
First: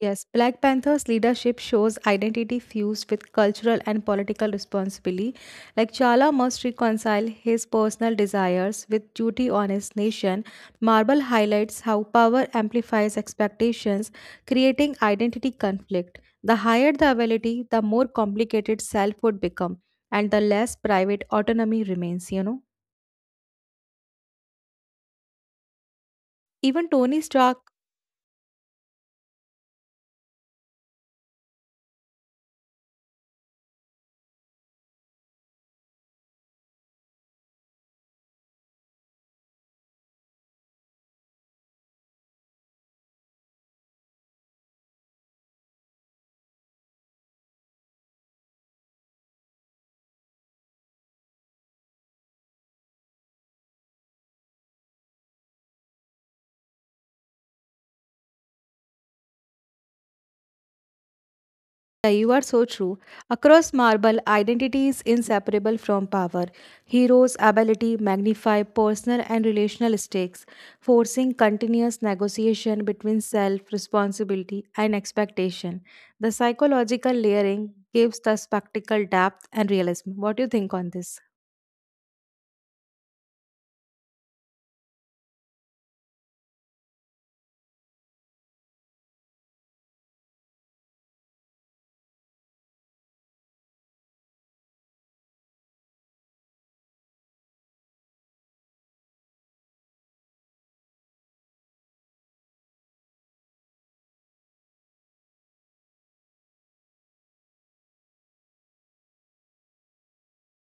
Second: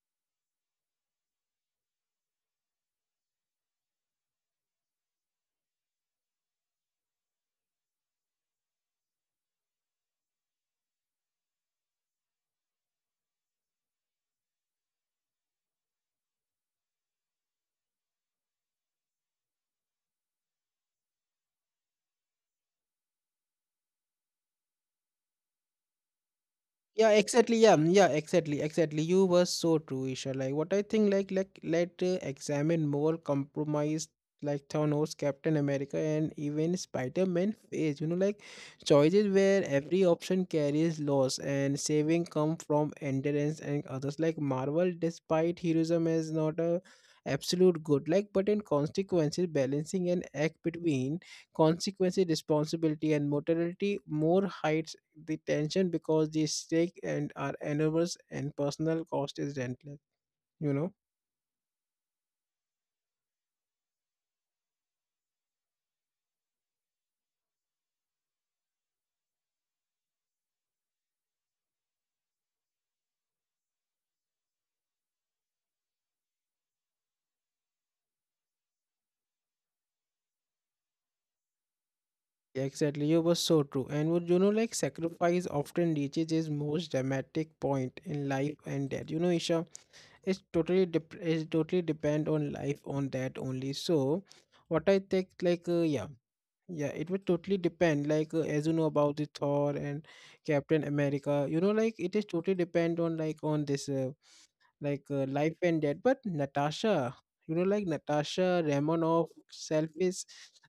[SPEAKER 2] Yes, Black Panther's leadership shows identity fused with cultural and political responsibility. Like Chala must reconcile his personal desires with duty on his nation. Marvel highlights how power amplifies expectations, creating identity conflict. The higher the ability, the more complicated self would become, and the less private autonomy remains, you know. Even
[SPEAKER 1] Yeah,
[SPEAKER 2] Tony
[SPEAKER 1] exactly.
[SPEAKER 2] Stark.
[SPEAKER 1] yeah mm, yeah, exactly, exactly, you were so true, Isha. Like what I think, like like let uh, examine more compromised, like Thanos, Captain America, and even Spider-Man face, you know, like choices where every option carries loss and saving come from endurance and others. Like marvel, despite heroism is not a absolute good, like but in consequences balancing an act between consequences, responsibility, and mortality more heights the tension because the stake and are enormous and personal cost is relentless, you know.
[SPEAKER 2] Yeah, you are so true. Across Marble, identity is inseparable from power. Heroes' ability magnify personal and relational stakes, forcing continuous negotiation between self, responsibility, and expectation. The psychological layering gives the spectacle depth and realism. What do you think on this?
[SPEAKER 1] Exactly, you were so true. And would you know, like sacrifice often reaches its most dramatic point in life and death, you know, Isha. It's totally dep- it totally depend on life on that only. So what I think, like uh, yeah yeah it would totally depend like uh, as you know about the thor and captain america, you know, like it is totally depend on like on this, uh, like uh, life and death. But Natasha, you know, like Natasha Romanoff selfish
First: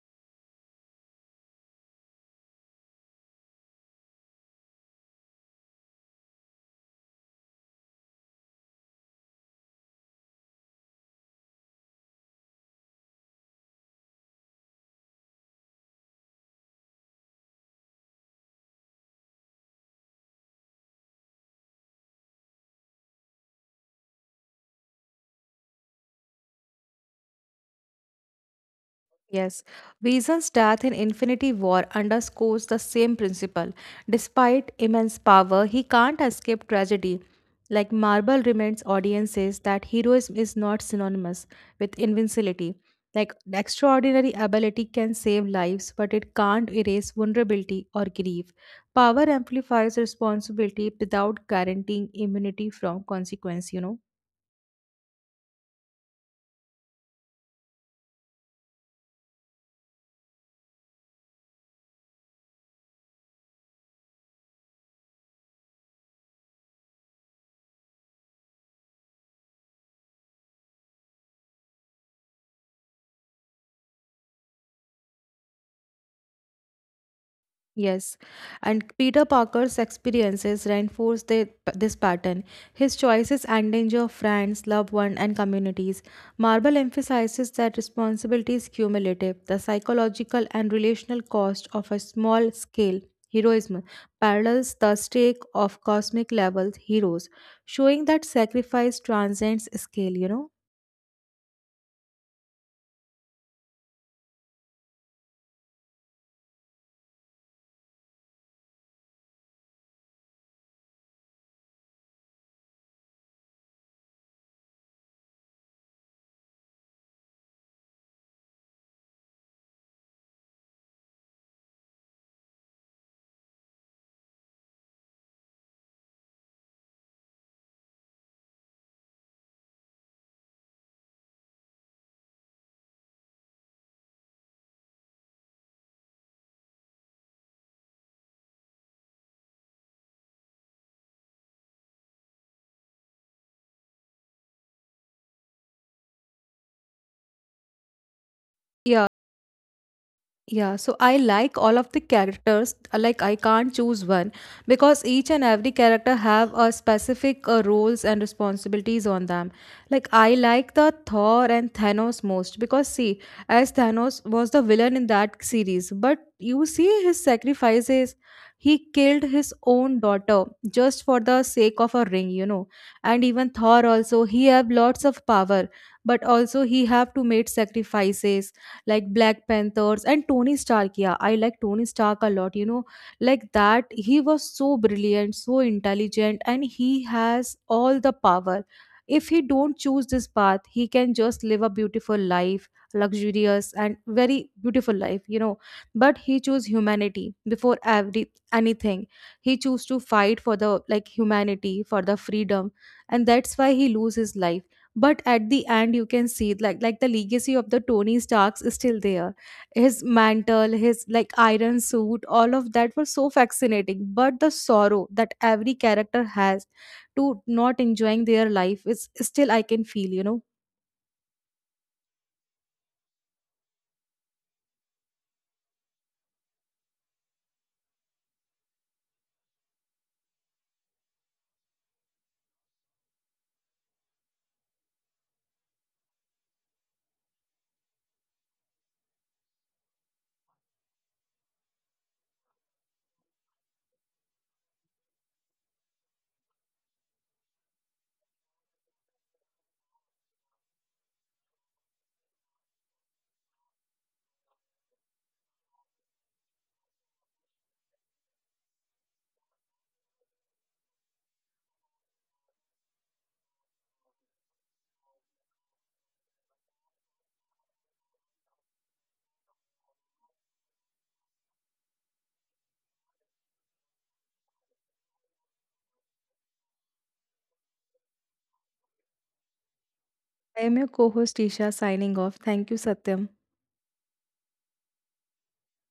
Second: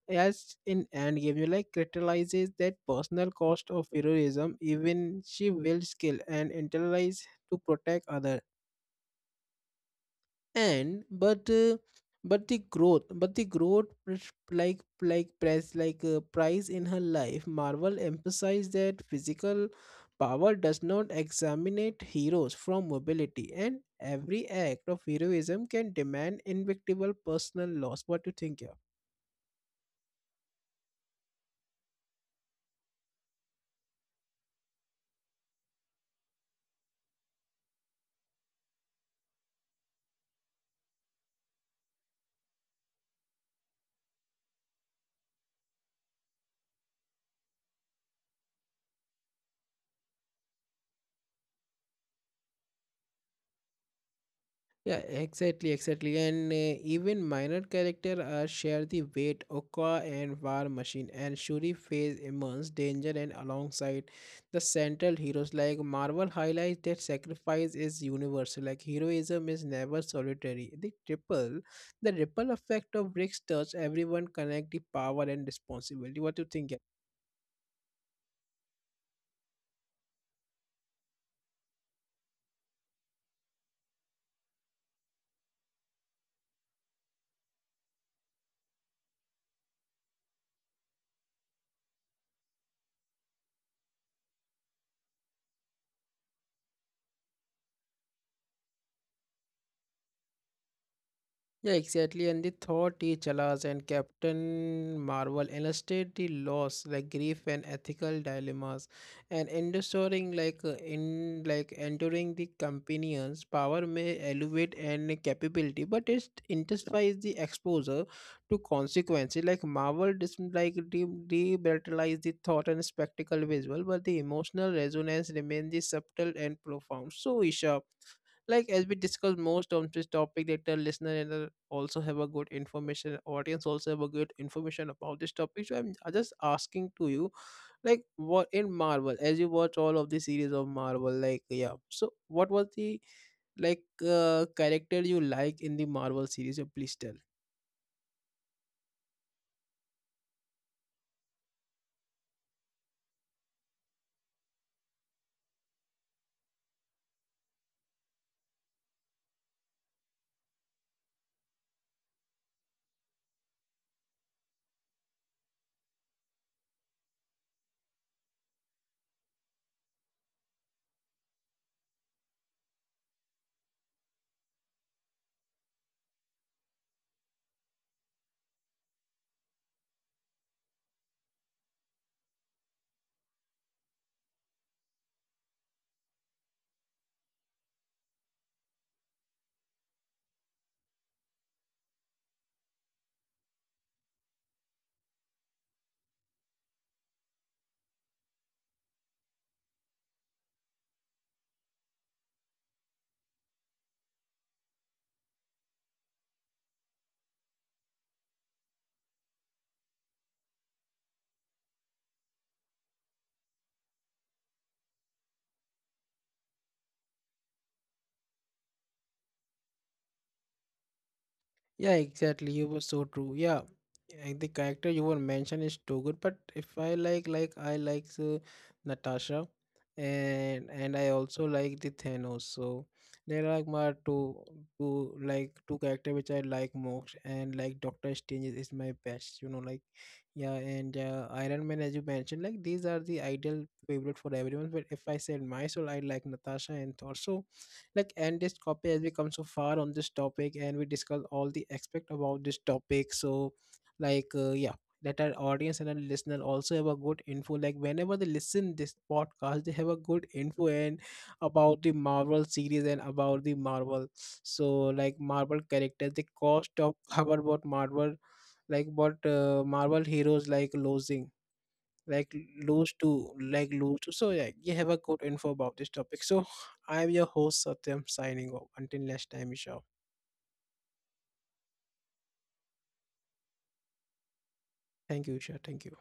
[SPEAKER 1] as in Endgame, you like crystallizes that personal cost of heroism. Even she will skill and internalize to protect others and but uh, but the growth, but the growth pres- like like press like uh, price in her life. Marvel emphasized that physical power does not examinate heroes from mobility, and every act of heroism can demand invictable personal loss. What do you think, yeah?
[SPEAKER 2] Yes, Reason's death in Infinity War underscores the same principle. Despite immense power, he can't escape tragedy. Like Marvel reminds audiences that heroism is not synonymous with invincibility. Like extraordinary ability can save lives, but it can't erase vulnerability or grief. Power amplifies responsibility without guaranteeing immunity from consequence, you know.
[SPEAKER 1] Yeah, exactly, exactly. And uh, even minor characters uh, share the weight. Oka and War Machine and Shuri face immense danger and alongside the central heroes. Like Marvel highlights that sacrifice is universal. Like heroism is never solitary. The triple, the ripple effect of Rick's touch, everyone connect the power and responsibility. What do you think, yeah?
[SPEAKER 2] Yes, and Peter Parker's experiences reinforce the, this pattern. His choices endanger friends, loved ones, and communities. Marvel emphasizes that responsibility is cumulative. The psychological and relational cost of a small scale heroism parallels the stake of cosmic level heroes, showing that sacrifice transcends scale, you know?
[SPEAKER 1] Yeah, exactly. And they thought Chalas and Captain Marvel illustrate the loss, like grief and ethical dilemmas, and enduring like uh, in like enduring the companion's power may elevate and capability, but it intensifies the exposure to consequences. Like Marvel, dis- like de- debritalize the thought and spectacle visual, but the emotional resonance remains the subtle and profound. So, Isha, like as we discussed most on this topic that the listener and the also have a good information, audience also have a good information about this topic. So i'm I'm just asking to you like what in marvel, as you watch all of the series of marvel, like yeah, so what was the like uh, character you like in the marvel series? Uh, please tell.
[SPEAKER 2] Yeah. Yeah, so I like all of the characters. Like I can't choose one because each and every character have a specific uh, roles and responsibilities on them. Like I like the Thor and Thanos most because see, as Thanos was the villain in that series, but you see his sacrifices. He killed his own daughter just for the sake of a ring, you know. And even Thor also, he have lots of power, but also he have to make sacrifices like Black Panthers and Tony Stark. Yeah, I like Tony Stark a lot, you know, like that. He was so brilliant, so intelligent, and he has all the power. If he don't choose this path, he can just live a beautiful life, luxurious and very beautiful life, you know. But he chose humanity before every anything. He chose to fight for the like humanity, for the freedom, and that's why he lose his life. But at the end you can see like like the legacy of the Tony Starks is still there. His mantle, his like iron suit, all of that was so fascinating, but the sorrow that every character has to not enjoying their life is still I can feel, you know.
[SPEAKER 1] Yeah, exactly. You were so true. Yeah, and the character you were mentioned is too good. But if I like, like I like uh, Natasha, and and I also like the Thanos. So there are like my two, two like two character which I like most. And like Doctor Strange is, is my best. You know, like yeah, and uh, Iron Man as you mentioned, like these are the ideal favorite for everyone. But if I said myself, I like Natasha and Thor. So like endless copy as we come so far on this topic and we discuss all the aspect about this topic. So like uh, yeah let our audience and our listener also have a good info, like whenever they listen this podcast they have a good info and about the marvel series and about the marvel. So like marvel characters the cost of about what marvel, like what uh, marvel heroes like losing, like lose to like lose to. So yeah, you have a good info about this topic. So I'm your host Satyam, signing off until next time, Isha.
[SPEAKER 2] I am your co-host Isha, signing off. Thank you, Satyam.
[SPEAKER 1] Thank you Isha, thank you.